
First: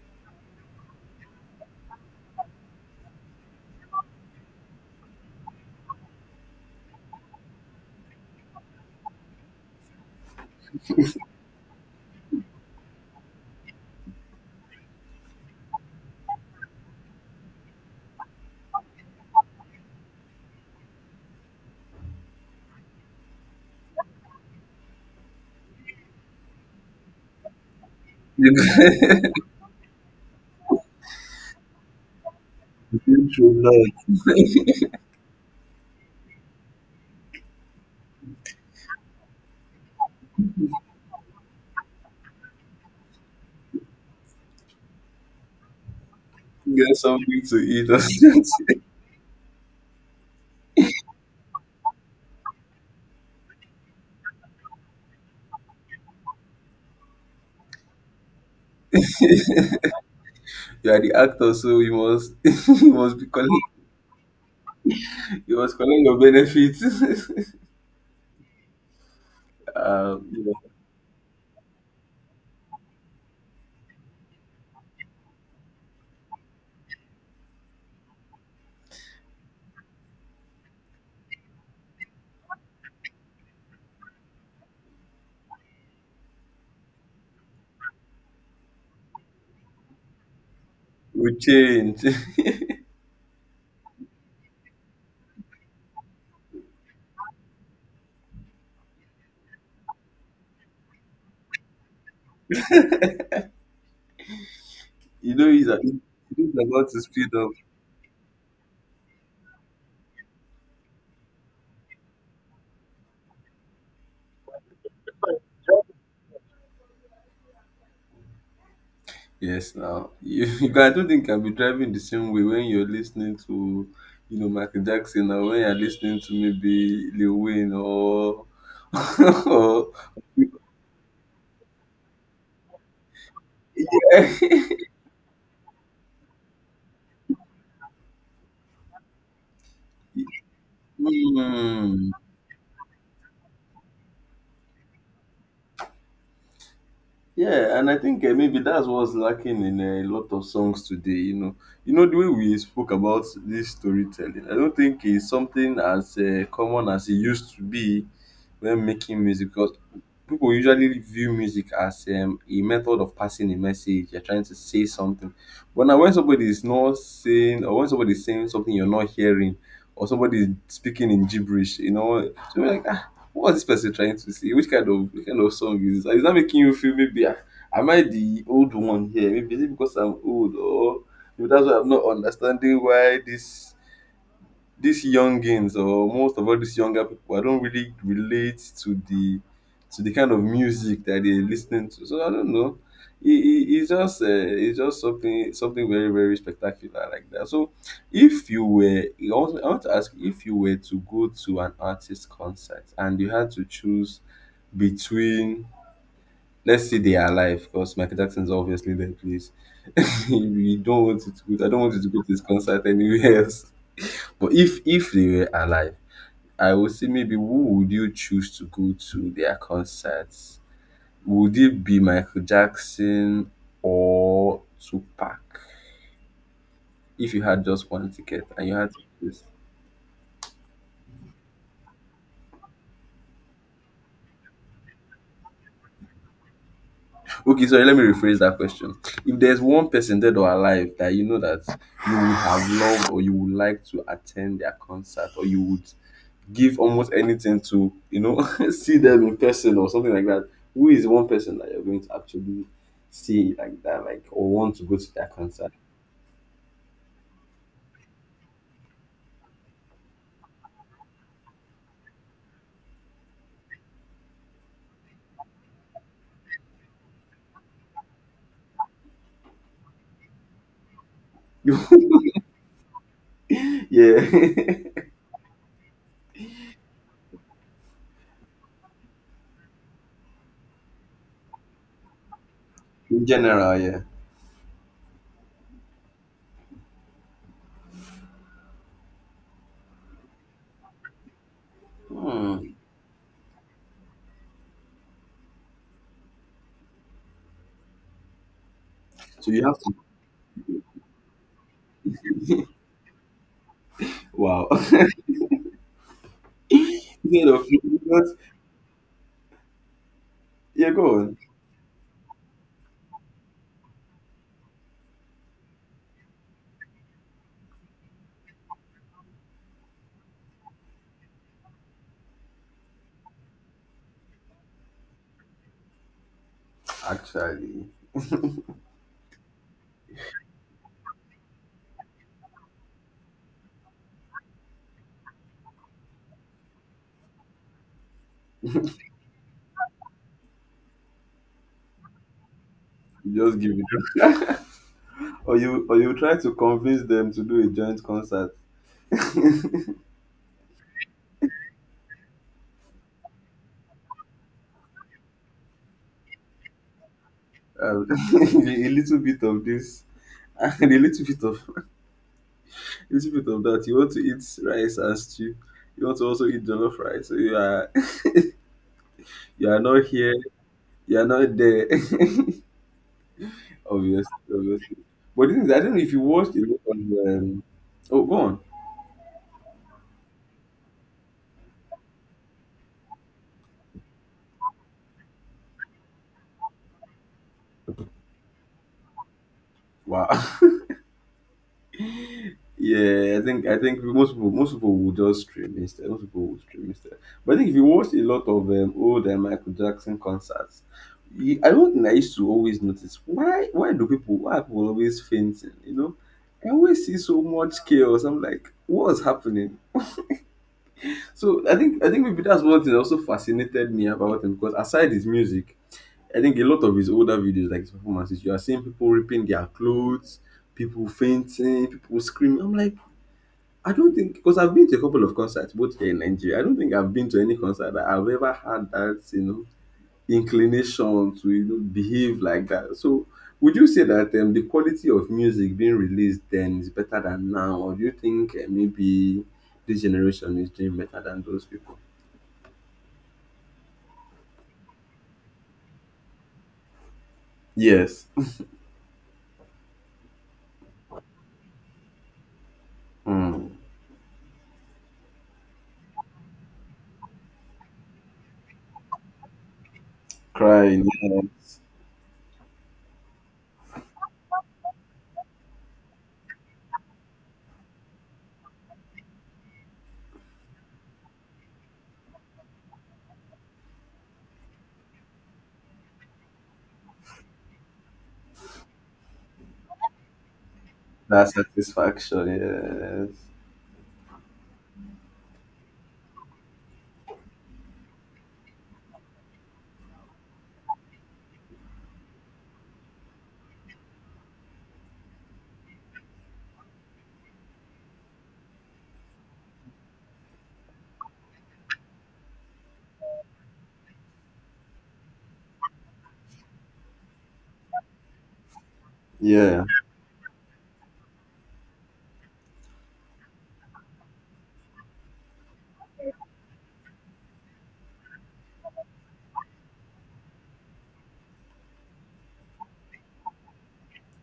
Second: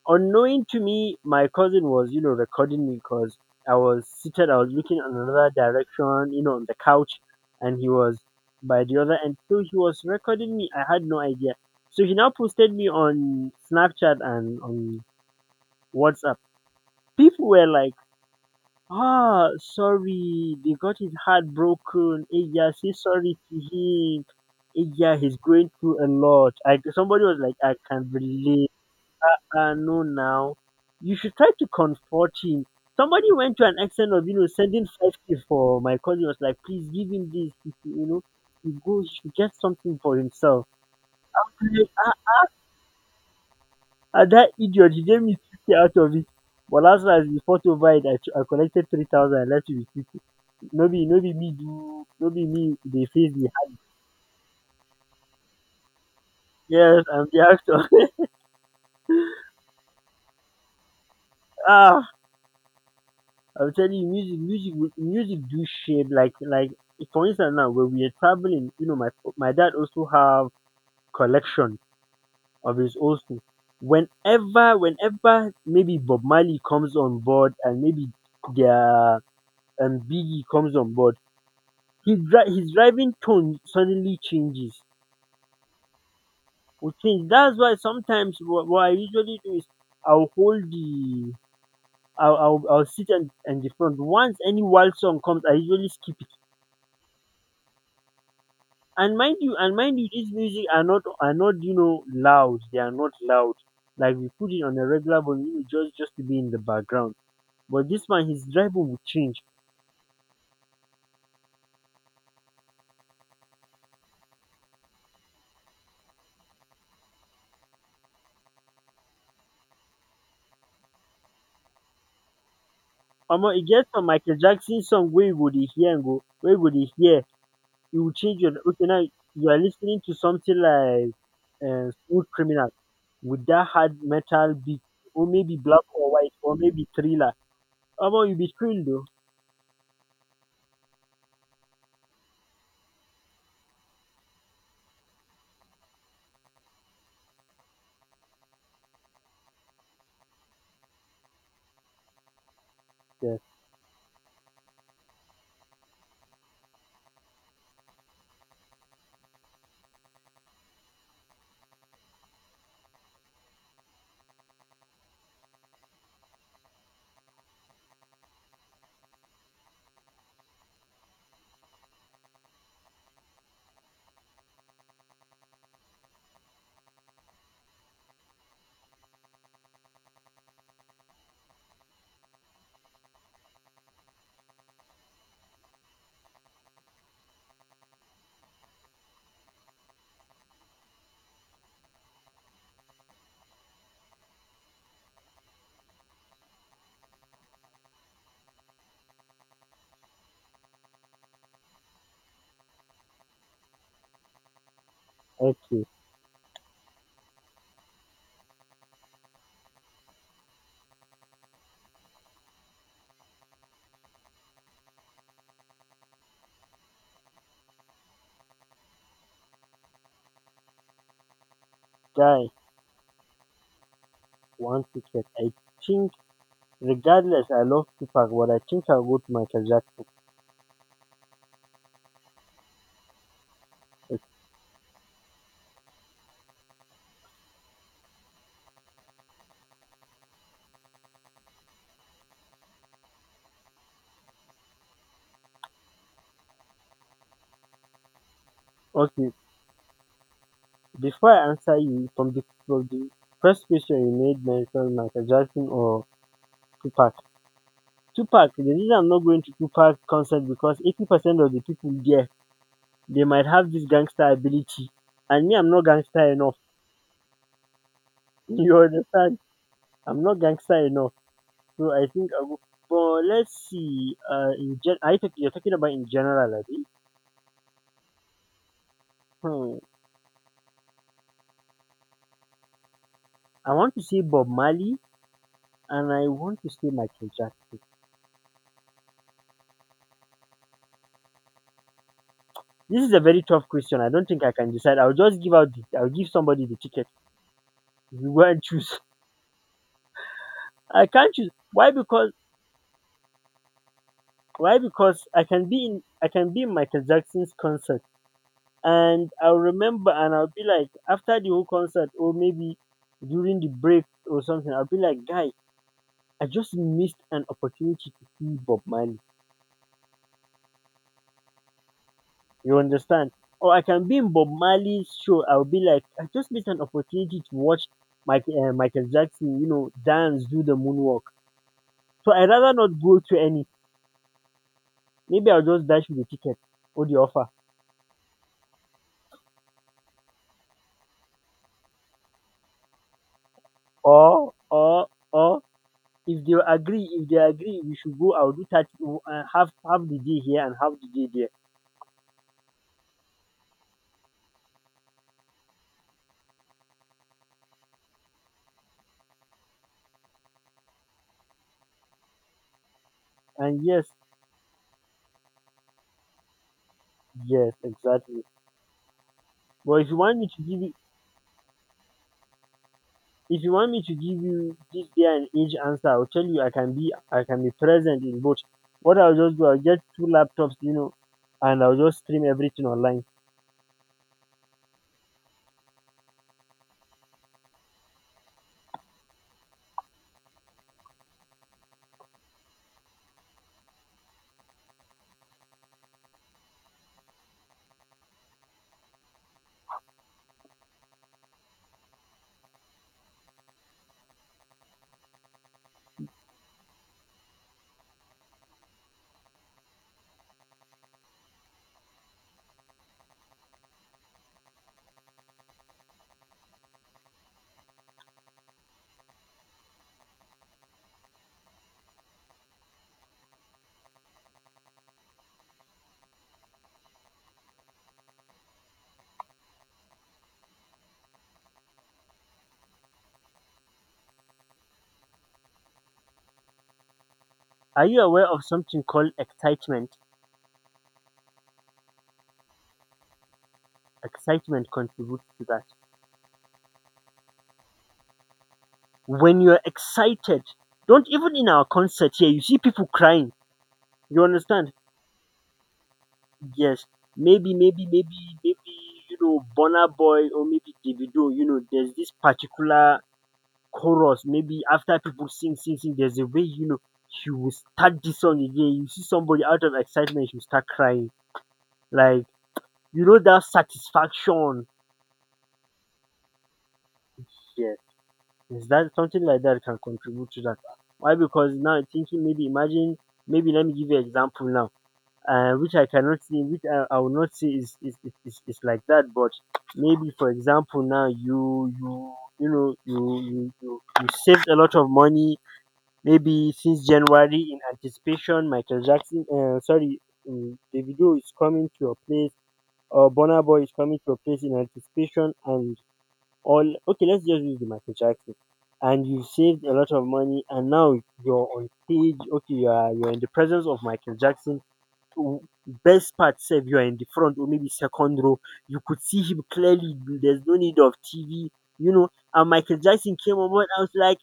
Speaker 1: Unknowing to me, my cousin was, you know, recording me, because I was seated, I was looking in another direction, you know, on the couch, and he was by the other end. So he was recording me. I had no idea. So he now posted me on Snapchat and on WhatsApp. People were like, ah, sorry, they got his heart broken. Aya, say sorry to him. Aya, he's going through a lot. I somebody was like, I can relate.
Speaker 2: You.
Speaker 1: Ah, no, now you should try to comfort him. Somebody went to an extent of you know sending five k for my cousin. Was like, please give him this. He should, You know, he goes, He should get something for himself. And that idiot, he gave me fifty out of it. But
Speaker 2: Get
Speaker 1: last night,
Speaker 2: something to
Speaker 1: before to
Speaker 2: eat.
Speaker 1: buy,
Speaker 2: Or
Speaker 1: it. I, ch- I
Speaker 2: something.
Speaker 1: collected three thousand. I left you with fifty. No be, no be me, do, no be me, they face the. Yes, I'm the actor.
Speaker 2: You are the actor, so you
Speaker 1: ah,
Speaker 2: must you must be calling,
Speaker 1: I'm telling you, music, music, will- music
Speaker 2: you
Speaker 1: do
Speaker 2: must calling
Speaker 1: shape.
Speaker 2: your
Speaker 1: Like, like
Speaker 2: benefits.
Speaker 1: for instance, now when we are traveling, you know, my my dad also
Speaker 2: um, you
Speaker 1: have
Speaker 2: know,
Speaker 1: collection of his old stuff. Whenever, whenever maybe Bob Marley comes on board and maybe their um Biggie comes on board, his dri- his driving tone suddenly changes will change. That's why sometimes what, what I usually do is, I'll hold the
Speaker 2: we change.
Speaker 1: I'll I'll, I'll sit, and and the front, once any wild song comes I usually skip it. And mind you, and mind you these music are not, are not you know loud, they are not loud, like, we put it on a regular
Speaker 2: you know
Speaker 1: volume,
Speaker 2: he's a,
Speaker 1: just just to be
Speaker 2: he's
Speaker 1: in the
Speaker 2: about to
Speaker 1: background.
Speaker 2: speed up.
Speaker 1: But this man, his driving will change.
Speaker 2: Yes, now you, you can, I don't think you can be driving the same way when you're listening
Speaker 1: Omo, e get
Speaker 2: to
Speaker 1: some Michael
Speaker 2: you know
Speaker 1: Jackson
Speaker 2: Michael
Speaker 1: song wey
Speaker 2: Jackson
Speaker 1: you
Speaker 2: or
Speaker 1: go
Speaker 2: when
Speaker 1: dey
Speaker 2: you're
Speaker 1: hear and go,
Speaker 2: listening to
Speaker 1: wey you go dey
Speaker 2: maybe
Speaker 1: hear.
Speaker 2: Lil Wayne
Speaker 1: You will change
Speaker 2: or
Speaker 1: your, okay now. You are
Speaker 2: or
Speaker 1: listening to something like, uh, Smooth Criminal, with that hard metal
Speaker 2: yeah.
Speaker 1: beat, or maybe Black or White, or maybe Thriller. Omo, you be thrilled though.
Speaker 2: Hmm. Yeah, and I think uh, maybe that's what's lacking in eh, a lot of songs today. You know, you know the way we spoke about
Speaker 1: Yes,
Speaker 2: this storytelling. I don't think it's something as uh, common as it used to be when making music. Because people usually view music as um, a method of passing a message. You're trying to say something, but now when somebody is not saying, or when somebody is saying something you're not hearing, or somebody is speaking in gibberish, you know, so you're like, "Ah, what was this person trying to say? Which kind of which kind of song is this? Is that making you feel maybe ah, am I the old one here? Maybe is it because I'm old or maybe that's why I'm not understanding why this these youngins or most of all these younger people, I don't really relate to the to the kind of music that they're listening to. So I don't know. It, it, it's just uh, it's just something something very very spectacular like that. So if you were, I want, I want to ask if you were to go to an artist concert and you had to choose between,
Speaker 1: okay,
Speaker 2: let's say they are alive because Michael Jackson is obviously dead, please. We don't want it to go. I don't want you to go to this concert anywhere else. But if if they were alive, I would say maybe who would you choose to go to their concerts? Would it be Michael
Speaker 1: guy,
Speaker 2: Jackson or
Speaker 1: one ticket.
Speaker 2: Tupac?
Speaker 1: I think
Speaker 2: If you
Speaker 1: regardless, I
Speaker 2: had
Speaker 1: love
Speaker 2: just one
Speaker 1: Tupac,
Speaker 2: ticket
Speaker 1: but I
Speaker 2: and you
Speaker 1: think
Speaker 2: had to
Speaker 1: I'll go to
Speaker 2: choose.
Speaker 1: Michael Jackson.
Speaker 2: Okay, sorry, let me rephrase that question. If there's one person dead or alive that you know that you would have loved or you would like to attend their concert or you would give almost anything to you know see them
Speaker 1: Okay,
Speaker 2: in person or something like that, who is one
Speaker 1: before I
Speaker 2: person that
Speaker 1: answer
Speaker 2: you're going
Speaker 1: you,
Speaker 2: to
Speaker 1: from the
Speaker 2: actually
Speaker 1: from the
Speaker 2: see
Speaker 1: first
Speaker 2: like
Speaker 1: question
Speaker 2: that
Speaker 1: you
Speaker 2: like
Speaker 1: made
Speaker 2: or want to
Speaker 1: mention
Speaker 2: go to
Speaker 1: Michael
Speaker 2: that
Speaker 1: Jackson
Speaker 2: concert.
Speaker 1: or Tupac. Tupac, the reason I'm not going to Tupac concert because eighty percent of the people there they might have this gangster ability, and me, I'm not gangster enough. You understand, I'm not gangster enough. So I think I will, but let's see,
Speaker 2: Yeah.
Speaker 1: uh in gen- I think you're talking about in general, I think. Hmm.
Speaker 2: In
Speaker 1: I
Speaker 2: general,
Speaker 1: want to
Speaker 2: yeah.
Speaker 1: say Bob Marley, and I want to say Michael Jackson.
Speaker 2: Hmm.
Speaker 1: This is a very tough question. I don't think I can decide. I'll just give out the, I'll give somebody the ticket. You go and choose.
Speaker 2: So you have to.
Speaker 1: I can't choose. Why? Because
Speaker 2: Wow.
Speaker 1: why? Because I can be in, I can be in Michael Jackson's
Speaker 2: Instead of
Speaker 1: concert,
Speaker 2: because.
Speaker 1: and I'll remember, and I'll be like,
Speaker 2: Yeah, go
Speaker 1: after
Speaker 2: on.
Speaker 1: the whole concert, or maybe during the break or something, I'll be like, guy, I just missed an opportunity to see Bob Marley. You understand? Or I can be in Bob Marley's show. I'll be like, I just missed an opportunity to watch
Speaker 2: Actually,
Speaker 1: Mike, uh, Michael Jackson, you know, dance, do the moonwalk. So I'd rather not go to any. Maybe I'll just dash with the ticket or the offer.
Speaker 2: you just give
Speaker 1: Or,
Speaker 2: it.
Speaker 1: or,
Speaker 2: Or
Speaker 1: or
Speaker 2: you, or you try
Speaker 1: if they
Speaker 2: to convince
Speaker 1: agree, if
Speaker 2: them
Speaker 1: they
Speaker 2: to do a
Speaker 1: agree we
Speaker 2: joint
Speaker 1: should go, I'll
Speaker 2: concert.
Speaker 1: do that, uh, have
Speaker 2: Um,
Speaker 1: half the day here and have the day there.
Speaker 2: a little bit of this and a little bit of, little bit of
Speaker 1: And
Speaker 2: that. You
Speaker 1: yes,
Speaker 2: want to eat rice and stew. You want to also eat jollof rice. So you
Speaker 1: yes,
Speaker 2: are
Speaker 1: exactly.
Speaker 2: you are
Speaker 1: But
Speaker 2: not
Speaker 1: if you
Speaker 2: here.
Speaker 1: want me to give you,
Speaker 2: You are not there.
Speaker 1: if you want me to
Speaker 2: Obviously,
Speaker 1: give you
Speaker 2: obviously.
Speaker 1: this day and
Speaker 2: But the is,
Speaker 1: age
Speaker 2: I don't know
Speaker 1: answer,
Speaker 2: if you
Speaker 1: I'll tell
Speaker 2: watched
Speaker 1: you
Speaker 2: it
Speaker 1: I can
Speaker 2: on.
Speaker 1: be, I can
Speaker 2: Um,
Speaker 1: be present
Speaker 2: oh, go
Speaker 1: in both.
Speaker 2: on.
Speaker 1: What I'll just do, I'll get two laptops, you know, and I'll just stream everything online.
Speaker 2: Wow. Yeah, I think I think most people most people will just stream instead. Most people will stream instead. But I think if you watch a lot of um, old uh, Michael Jackson concerts, you, I don't think I used to always notice why why do people why are people always fainting? You know, I always see so much chaos. I'm like, what's happening? So I think I think maybe that's one thing that also fascinated me about him because aside his music, I think a lot of his older videos like his performances, you are seeing people ripping their clothes, people fainting, people screaming. I'm like, I don't think, because I've been to a couple of concerts both here in Nigeria. I don't think I've been to any concert that I've ever had that you know inclination to you know behave like that. So would you say that um, the quality of music being released then is better than now, or do
Speaker 1: Are
Speaker 2: you
Speaker 1: you aware
Speaker 2: think
Speaker 1: of
Speaker 2: uh,
Speaker 1: something called
Speaker 2: maybe this
Speaker 1: excitement?
Speaker 2: generation is doing better than those people?
Speaker 1: Excitement contributes to that.
Speaker 2: Yes.
Speaker 1: When you're excited, don't, even in our concert here, you see people crying.
Speaker 2: Mm.
Speaker 1: You understand? Yes, maybe, maybe, maybe, maybe, you know, Burna Boy or maybe
Speaker 2: Crying.
Speaker 1: Davido, you
Speaker 2: Yes.
Speaker 1: know, there's this particular chorus. Maybe after people sing, sing, sing, there's a way, you know, she will start this song again. You see somebody out of excitement, she will start crying. Like, you know, that satisfaction. Yeah, is that something like that can contribute to that? Why?
Speaker 2: That
Speaker 1: Because now I'm thinking, maybe imagine,
Speaker 2: satisfaction.
Speaker 1: maybe let me give you an example now. Uh, which I cannot see, which I, I will not see, is, is, is, is, is like that. But maybe, for example, now you you, you know, you you, you, you saved a lot of money maybe since January in anticipation. Michael Jackson, uh, sorry, um, Davido is coming to your place, or Bonner Boy is coming to your place in anticipation, and all. Okay, let's just use the Michael Jackson. And you
Speaker 2: Yes.
Speaker 1: saved
Speaker 2: Yeah.
Speaker 1: a lot of money, and now you're on stage. Okay, you are you're in the presence of Michael Jackson, best part sef, you are in the front or maybe second row, you could see him clearly. There's no need of T V, you know. And Michael Jackson came on board. I was like,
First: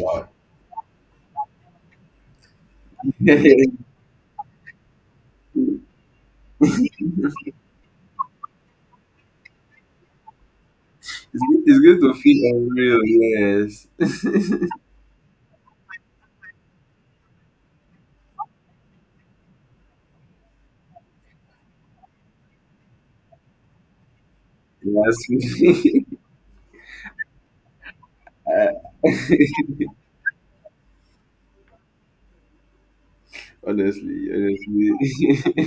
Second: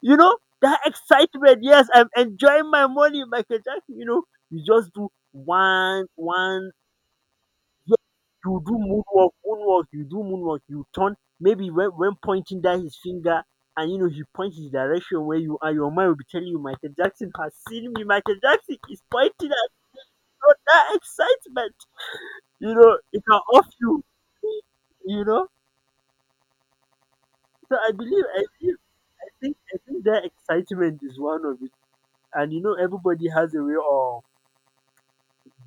Speaker 1: you know, that excitement. Yes, I'm enjoying my money, Michael
Speaker 2: it's,
Speaker 1: Jackson. You know, you just do one, one. Yes, you do moonwalk, moonwalk. You do moonwalk. You turn.
Speaker 2: Good-
Speaker 1: Maybe
Speaker 2: it's
Speaker 1: when
Speaker 2: good
Speaker 1: when
Speaker 2: to feel
Speaker 1: pointing down his
Speaker 2: unreal.
Speaker 1: finger.
Speaker 2: Yes.
Speaker 1: And you know he points his direction where you are. Your mind will be telling you, Michael Jackson has seen me. Michael Jackson is pointing at me. So that excitement, you know, it can off you. You know, so I believe, I believe, I
Speaker 2: Yes.
Speaker 1: think, I think that excitement is one of it. And you know, everybody has a way of
Speaker 2: Honestly,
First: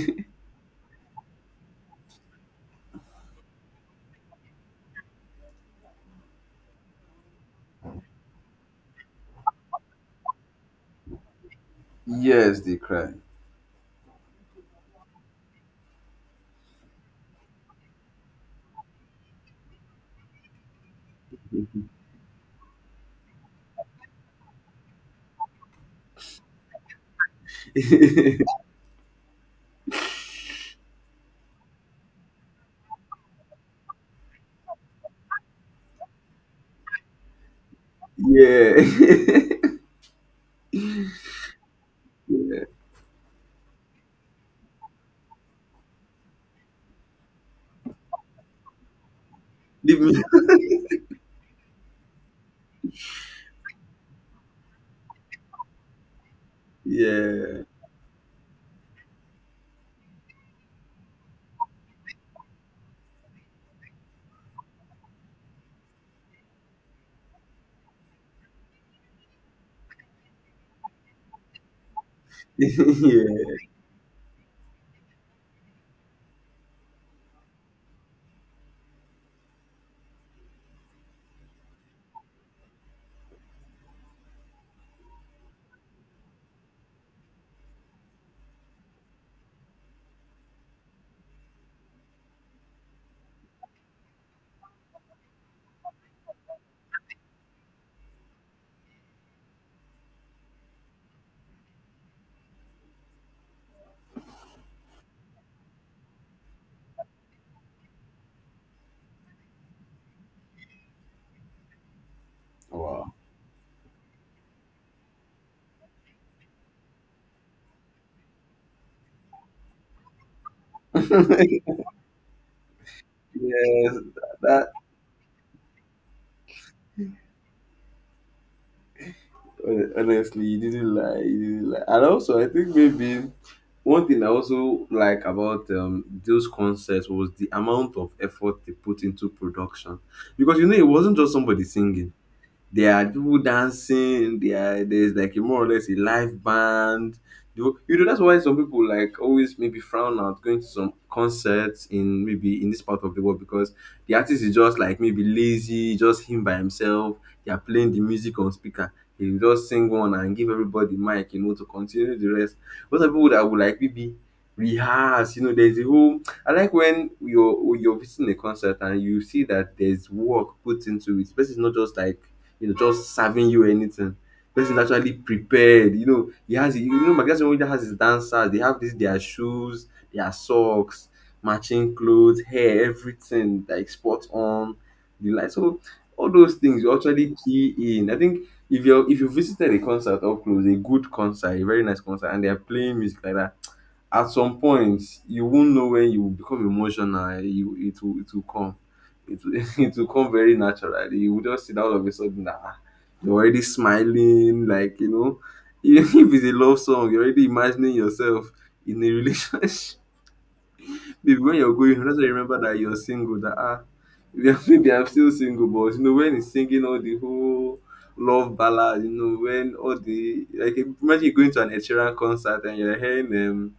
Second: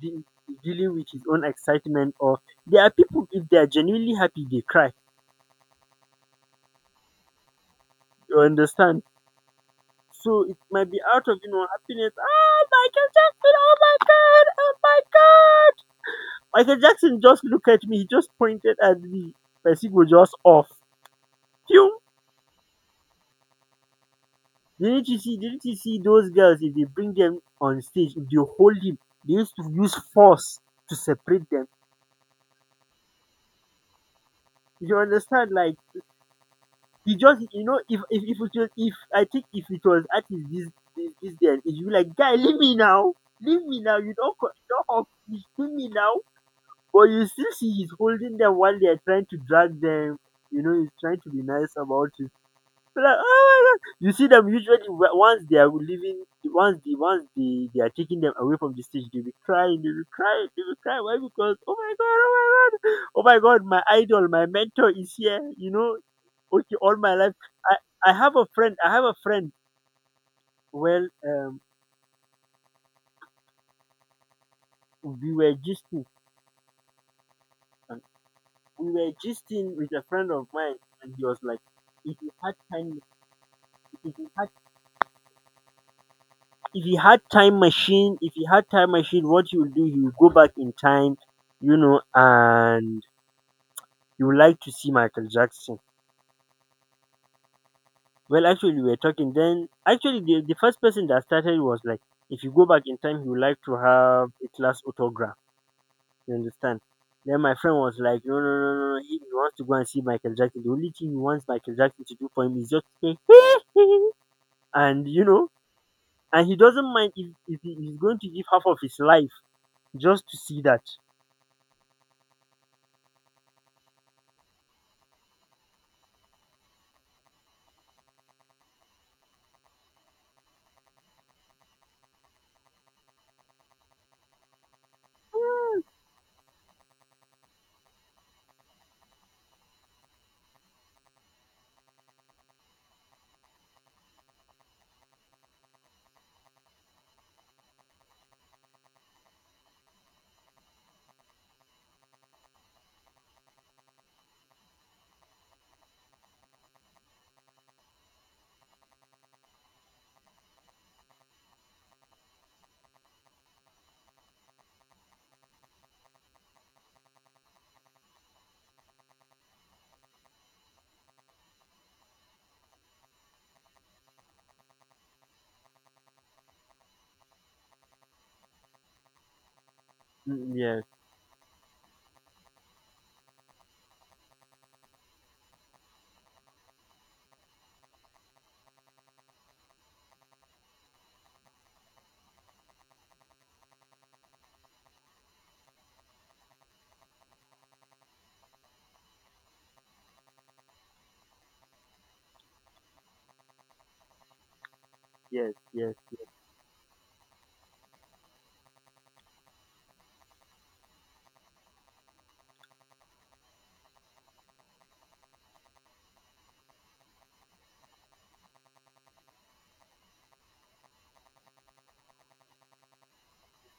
Speaker 1: de- dealing with his own excitement. Or there are people, if they are genuinely happy, they cry. You understand? So it might be out of, you know, happiness. Oh,
Speaker 2: Yes, they
Speaker 1: Michael
Speaker 2: cry.
Speaker 1: Jackson! Oh my God! Oh my God! Michael Jackson just look at me. He just pointed at me. My go just off.
Speaker 2: Yeah.
Speaker 1: Phew. Didn't you see? Didn't you see those girls? If they bring them on stage, if they hold him, they used to use force to separate them. You understand? Like he just, you know, if if if it was, if I think if it was artist this this this day, it would be like, guy, leave
Speaker 2: Yeah.
Speaker 1: me now, leave me now. You don't co- you don't hug me, leave me now. But you still see he's holding them while they are trying to drag
Speaker 2: Leave me.
Speaker 1: them. You know, he's trying to be nice about it. We're like, "Oh my god!" You see them usually w- once they are leaving, once the once
Speaker 2: Yeah.
Speaker 1: they, they are taking them away from the stage, they'll be crying, they'll be crying, they'll be crying. Why? Because oh my god, oh my god, oh my god, my idol, my mentor is here. You know, okay, all my life. I I have a friend. I have a friend. Well, um,
Speaker 2: Yeah.
Speaker 1: we were gisting, and we were gisting with a friend of mine, and he was like, "If you had time, if you had if he had time machine, if he had time machine, what he will do, he will go back in time, you know, and he would like to see Michael Jackson." Well, actually we were talking, then actually the, the first person that started was like, if you go back in time, he would like to have a class autograph, you understand. Then my friend was like, no no no no no he he wants to go and see Michael Jackson. The only thing he wants Michael Jackson to do for him is just
Speaker 2: Wow.
Speaker 1: say and you know, and he doesn't mind if, if he- he's going to give half of his life just to see that.
Speaker 2: Yes. That, honestly, you didn't lie. You didn't lie. And also, I think maybe one thing I also like about um, those concerts was the amount of effort they put into production, because you know it wasn't just somebody singing. There are people dancing. There, there's like a more or less a live band. You you know that's why some people like always maybe frown at going to some concerts in maybe in this part of the world because the artist is just like maybe lazy, just him by himself. They are playing the music on speaker. He will just sing one and give everybody mic, you know, to continue the rest. Those are people that would like maybe rehearse. You know, there's a whole, I like when you're you're visiting a concert and you see that there's work put into it. This is not just like you know just serving you anything. Person is actually prepared, you know he has you know my guy that has his dancers, they have this their shoes, their
Speaker 1: Mm, yeah.
Speaker 2: socks, matching clothes, hair, everything like spot on the like. So all those things you actually key in, I think if you if you visited a concert up close, a good concert, a very nice concert, and they're playing music like that, at some point you won't know when you will become emotional, eh? You it will it will come, it will it will come very naturally. You will just see that all of a sudden that ah, you're already smiling like you know
Speaker 1: Yes, yes,
Speaker 2: even
Speaker 1: yes.
Speaker 2: if it's a love song, you're already imagining yourself in a relationship. Maybe when you're going, that's why you remember that you're single. That ah, maybe I'm still single, but you know when he's singing all the whole love ballad, you know when all the like imagine you going to an Ed Sheeran concert and you're hearing um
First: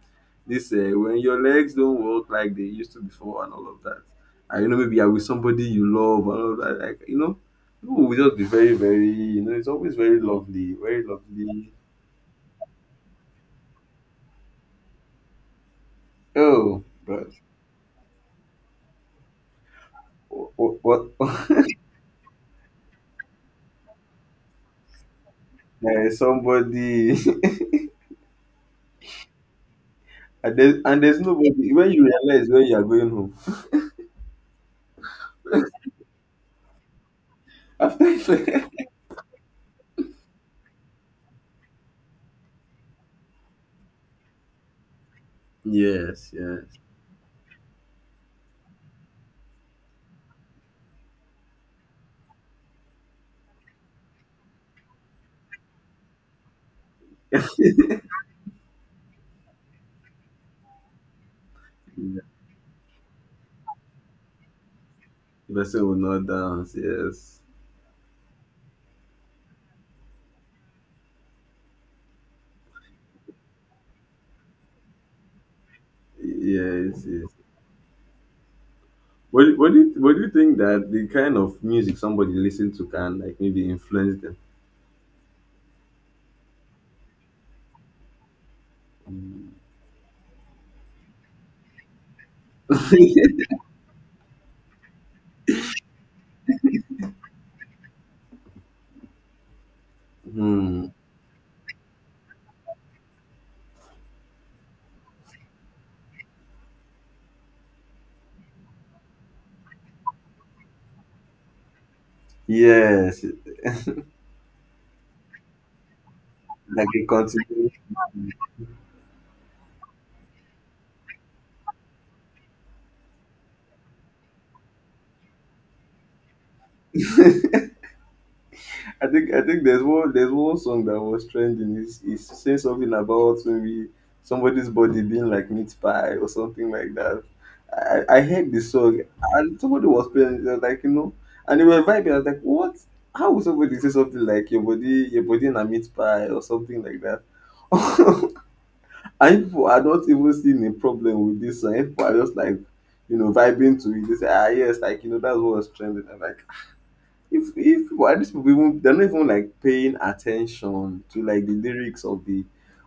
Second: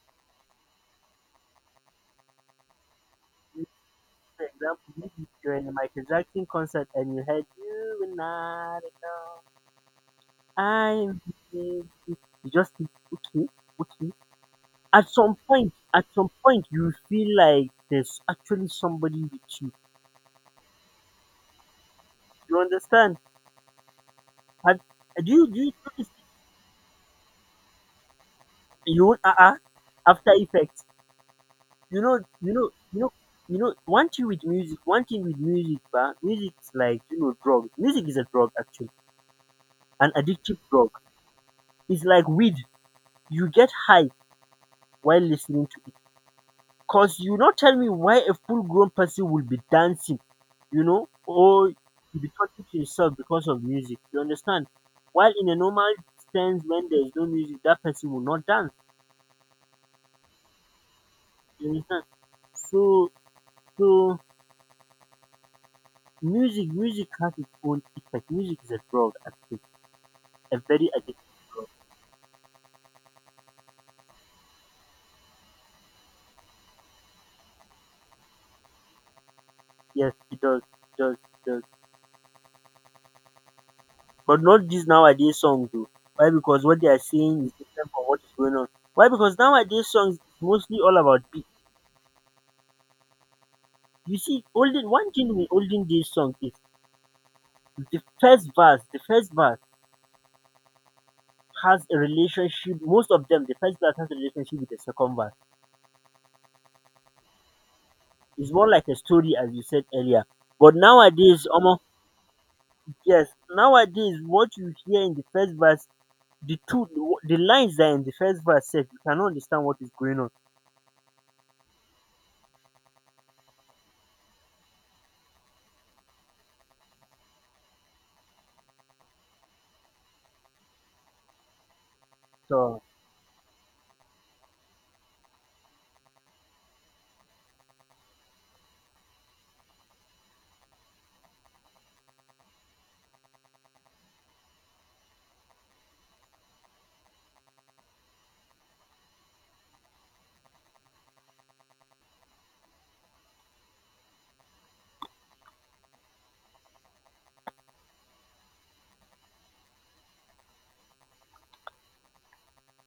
Speaker 2: this uh, when your legs don't work like they used to before and
Speaker 1: If,
Speaker 2: all of that.
Speaker 1: For
Speaker 2: And you know
Speaker 1: example,
Speaker 2: maybe you're with
Speaker 1: maybe you're
Speaker 2: somebody
Speaker 1: in a
Speaker 2: you
Speaker 1: Michael
Speaker 2: love and
Speaker 1: Jackson
Speaker 2: all of that.
Speaker 1: concert
Speaker 2: Like
Speaker 1: and
Speaker 2: you
Speaker 1: you
Speaker 2: know,
Speaker 1: heard you
Speaker 2: people
Speaker 1: were
Speaker 2: will just be very
Speaker 1: not
Speaker 2: very
Speaker 1: alone.
Speaker 2: you know it's always very lovely, very
Speaker 1: I'm with
Speaker 2: lovely.
Speaker 1: you. You just think, okay, okay. At some point, at some point,
Speaker 2: Oh,
Speaker 1: you
Speaker 2: but
Speaker 1: feel like there's actually somebody with you.
Speaker 2: what what,
Speaker 1: You understand? Have, do you do you notice,
Speaker 2: what? Somebody.
Speaker 1: you won't uh uh after
Speaker 2: And there's,
Speaker 1: effects?
Speaker 2: and there's nobody when
Speaker 1: You
Speaker 2: you
Speaker 1: know,
Speaker 2: realize
Speaker 1: you
Speaker 2: when
Speaker 1: know,
Speaker 2: you are
Speaker 1: you
Speaker 2: going
Speaker 1: know,
Speaker 2: home
Speaker 1: you know. One thing with music, one thing with music, but music's like, you know, drug. Music is a
Speaker 2: after
Speaker 1: drug actually, an addictive drug. It's like weed, you get high while listening to it,
Speaker 2: yes, yes,
Speaker 1: because you not tell me why a full grown person will be dancing, you know, or you be talking to yourself because of music. You understand? While in a normal sense, when there's no music, that person will not dance. You understand?
Speaker 2: yeah.
Speaker 1: So, so
Speaker 2: The person will not
Speaker 1: music,
Speaker 2: dance,
Speaker 1: music has
Speaker 2: yes,
Speaker 1: its own effect. Music is a drug, I a very addictive drug.
Speaker 2: yes, yes. What, do- what do you,
Speaker 1: Yes,
Speaker 2: what do you
Speaker 1: it
Speaker 2: think
Speaker 1: does,
Speaker 2: that
Speaker 1: it
Speaker 2: the
Speaker 1: does,
Speaker 2: kind
Speaker 1: it does.
Speaker 2: of music somebody listen to can like maybe influence them?
Speaker 1: But not this nowadays songs though. Why? Because what they are saying is different from what is going on. Why? Because nowadays songs is mostly all about beat. You see, olden, one thing with olden days song is the first verse. The first verse
Speaker 2: Hmm.
Speaker 1: has a relationship. Most of them, the first verse has a relationship with the second verse. It's more like a story, as you said earlier. But nowadays, almost,
Speaker 2: Yes,
Speaker 1: yes, nowadays what you hear in the first verse, the two,
Speaker 2: like a
Speaker 1: the lines
Speaker 2: continuation.
Speaker 1: that are in the first verse, said you cannot understand what is going on.
Speaker 2: I think I think there's one there's one song that was trending. Is is saying
Speaker 1: So
Speaker 2: something about maybe somebody's body being like meat pie or something like that. I I heard the song and somebody was playing. They was like you know, and they were vibing. I was like, what? How would somebody say something like your body your body in a meat pie or something like that? And people are not even seeing a problem with this song. People are just like you know vibing to it. They say ah yes, like you know that's what was trending. And like if if why these people even, they're not even like paying attention to like the lyrics of the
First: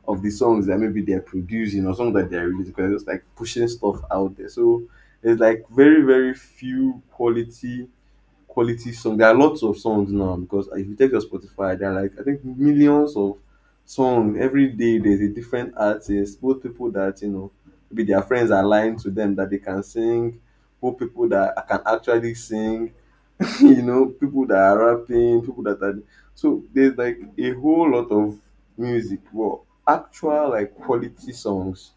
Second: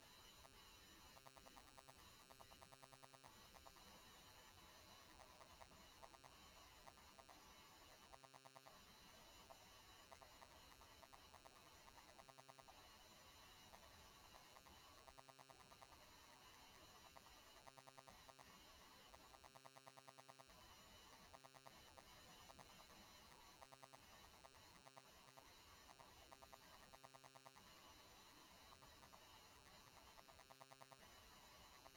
Speaker 2: of the songs that maybe they're producing or songs that they're releasing because they're just like pushing stuff out there. So there's like very very few quality quality songs. There are lots of songs now because if you take your Spotify, there are like I think millions of songs every day. There's a different artist, both people that you know maybe their friends are lying to them that they can sing, both people that can actually sing you know, people that are rapping, people that are, so there's like a whole lot of music, well, actual like quality songs,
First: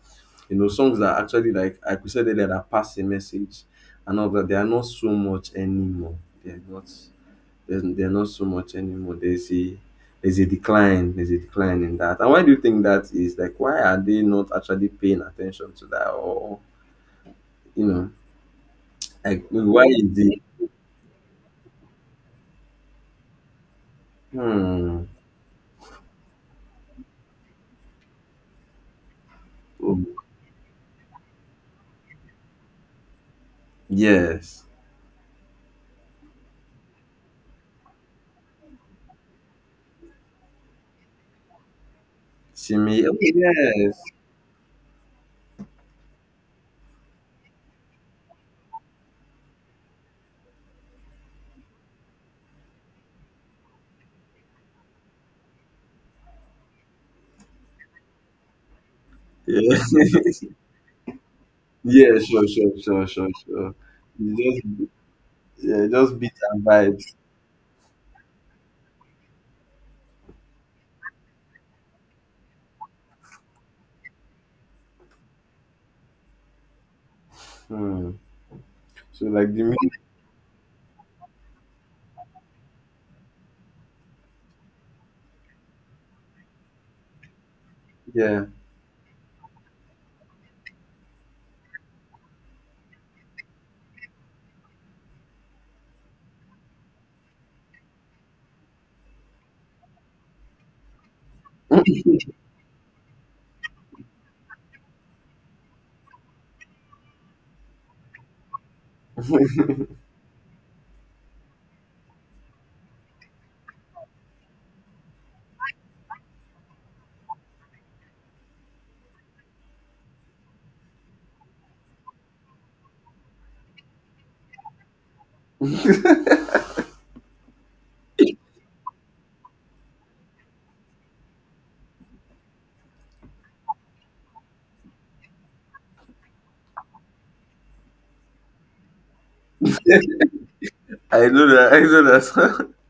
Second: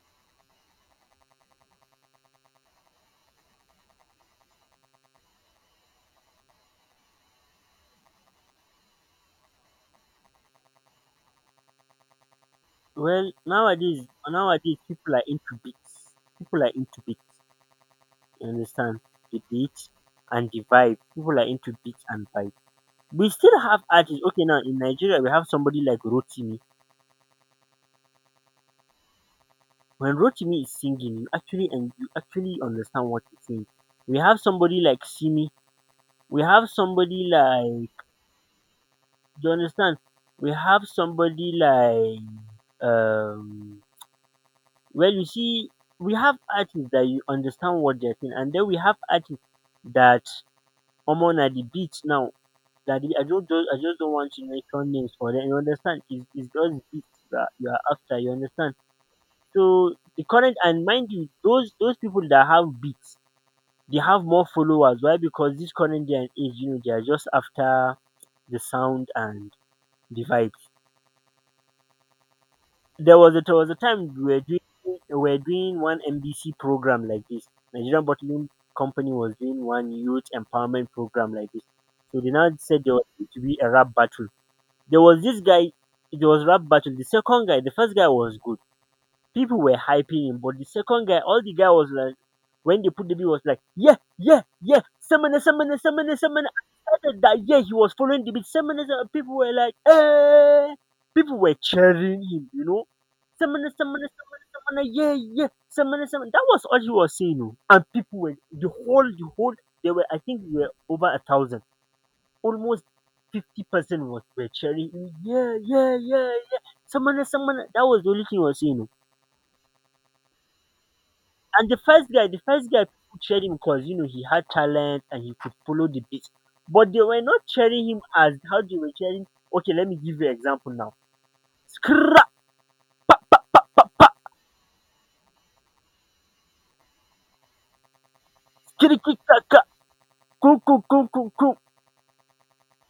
Speaker 2: you know, songs that actually like like we said earlier that pass a message and all that. They are not so much anymore. They're not. They're, they're not so much anymore. There's a, there's a decline. There's a decline in that. And why do you think that
Speaker 1: well,
Speaker 2: is? Like, why are
Speaker 1: nowadays,
Speaker 2: they not
Speaker 1: nowadays
Speaker 2: actually
Speaker 1: people
Speaker 2: paying
Speaker 1: are into
Speaker 2: attention to that?
Speaker 1: beats.
Speaker 2: Or
Speaker 1: People are into beats.
Speaker 2: you know,
Speaker 1: You understand the
Speaker 2: like why
Speaker 1: beat
Speaker 2: is the
Speaker 1: and the vibe. People are into beats and vibe. We still have artists. Okay, now in
Speaker 2: hmm,
Speaker 1: Nigeria we have somebody like Rotimi. When
Speaker 2: oh,
Speaker 1: Rotimi is singing, you actually, and you actually understand what he's saying. We have
Speaker 2: yes.
Speaker 1: somebody like Simi. We have somebody like. Do you understand? We have somebody like
Speaker 2: Simi. Okay,
Speaker 1: um
Speaker 2: yes.
Speaker 1: well, you see, we have artists that you understand what they're saying, and then we have artists that omo na the beat now. That the, I don't, don't I just don't want to mention names for them. You understand? It's, it's just beats that you are after. You understand?
Speaker 2: Yeah,
Speaker 1: So the current, and mind you, those those
Speaker 2: yeah,
Speaker 1: people that
Speaker 2: sure, sure,
Speaker 1: have
Speaker 2: sure,
Speaker 1: beats,
Speaker 2: sure, sure.
Speaker 1: they have
Speaker 2: You
Speaker 1: more
Speaker 2: just
Speaker 1: followers. Why? Because this
Speaker 2: yeah,
Speaker 1: current day
Speaker 2: just
Speaker 1: and
Speaker 2: beat
Speaker 1: age,
Speaker 2: and
Speaker 1: you know, they are
Speaker 2: vibes.
Speaker 1: just after the sound and the vibe. There was a there was a time we were doing we were doing one N B C program like this. Nigerian
Speaker 2: Hmm.
Speaker 1: Bottling Company
Speaker 2: So
Speaker 1: was
Speaker 2: like the
Speaker 1: doing one
Speaker 2: music,
Speaker 1: youth empowerment program like this. So they now said there was going to be a rap battle. There was this guy, it was rap battle. The second guy, the first guy was
Speaker 2: yeah.
Speaker 1: good. People were hyping him, but the second guy, all the guy was like, when they put the beat, was like, yeah, yeah, yeah, Semina, Semina, Semina, Semina. I started that, yeah, he was following the beat. Semina, Semina. People were like, eh. People were cheering him, you know. Semina, Semina, Semina, Semina, yeah, yeah, Semina, Semina. That was all he was saying, you know. And people were, the whole, the whole, they were, I think we were over a thousand. Almost fifty percent was were cheering him, yeah, yeah, yeah, yeah. Semina, Semina. That was the only thing he was saying, oh. And the first guy the first guy people cheered him because, you know, he had talent and he could follow the beat. But they were not cheering him as how they were cheering. Okay, let me give you an example now. Skra kirikikaka ku ku ku ku
Speaker 2: I know
Speaker 1: ku.
Speaker 2: that, I know that song.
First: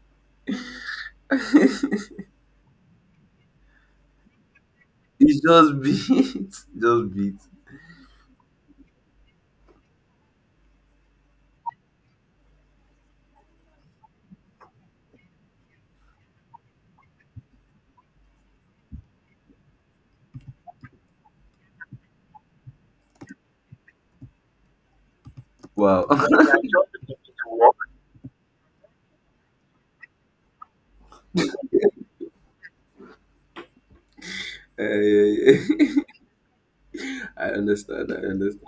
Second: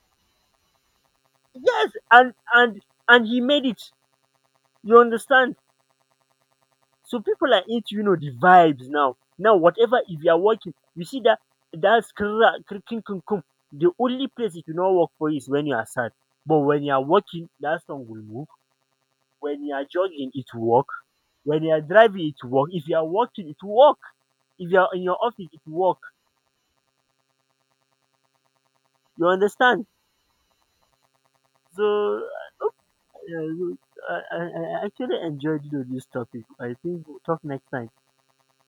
Speaker 1: Yes, and and and he made it. You
Speaker 2: It's
Speaker 1: understand?
Speaker 2: just beat. Just
Speaker 1: So
Speaker 2: beat.
Speaker 1: people are into, you know, the vibes now. Now whatever, if you are working, you see that that skra krikin kun kun. The only place it will not work for you is when you are sad. But when you are working, that song will move. When you are jogging, it will work. When you are driving, it will work. If you are walking, it will work. If you are in your office, it will work.
Speaker 2: Wow.
Speaker 1: You understand? So, uh, I, I I
Speaker 2: Yeah,
Speaker 1: actually
Speaker 2: yeah,
Speaker 1: enjoyed, you know,
Speaker 2: yeah.
Speaker 1: this topic. I think we'll talk
Speaker 2: I
Speaker 1: next time.
Speaker 2: understand, I understand.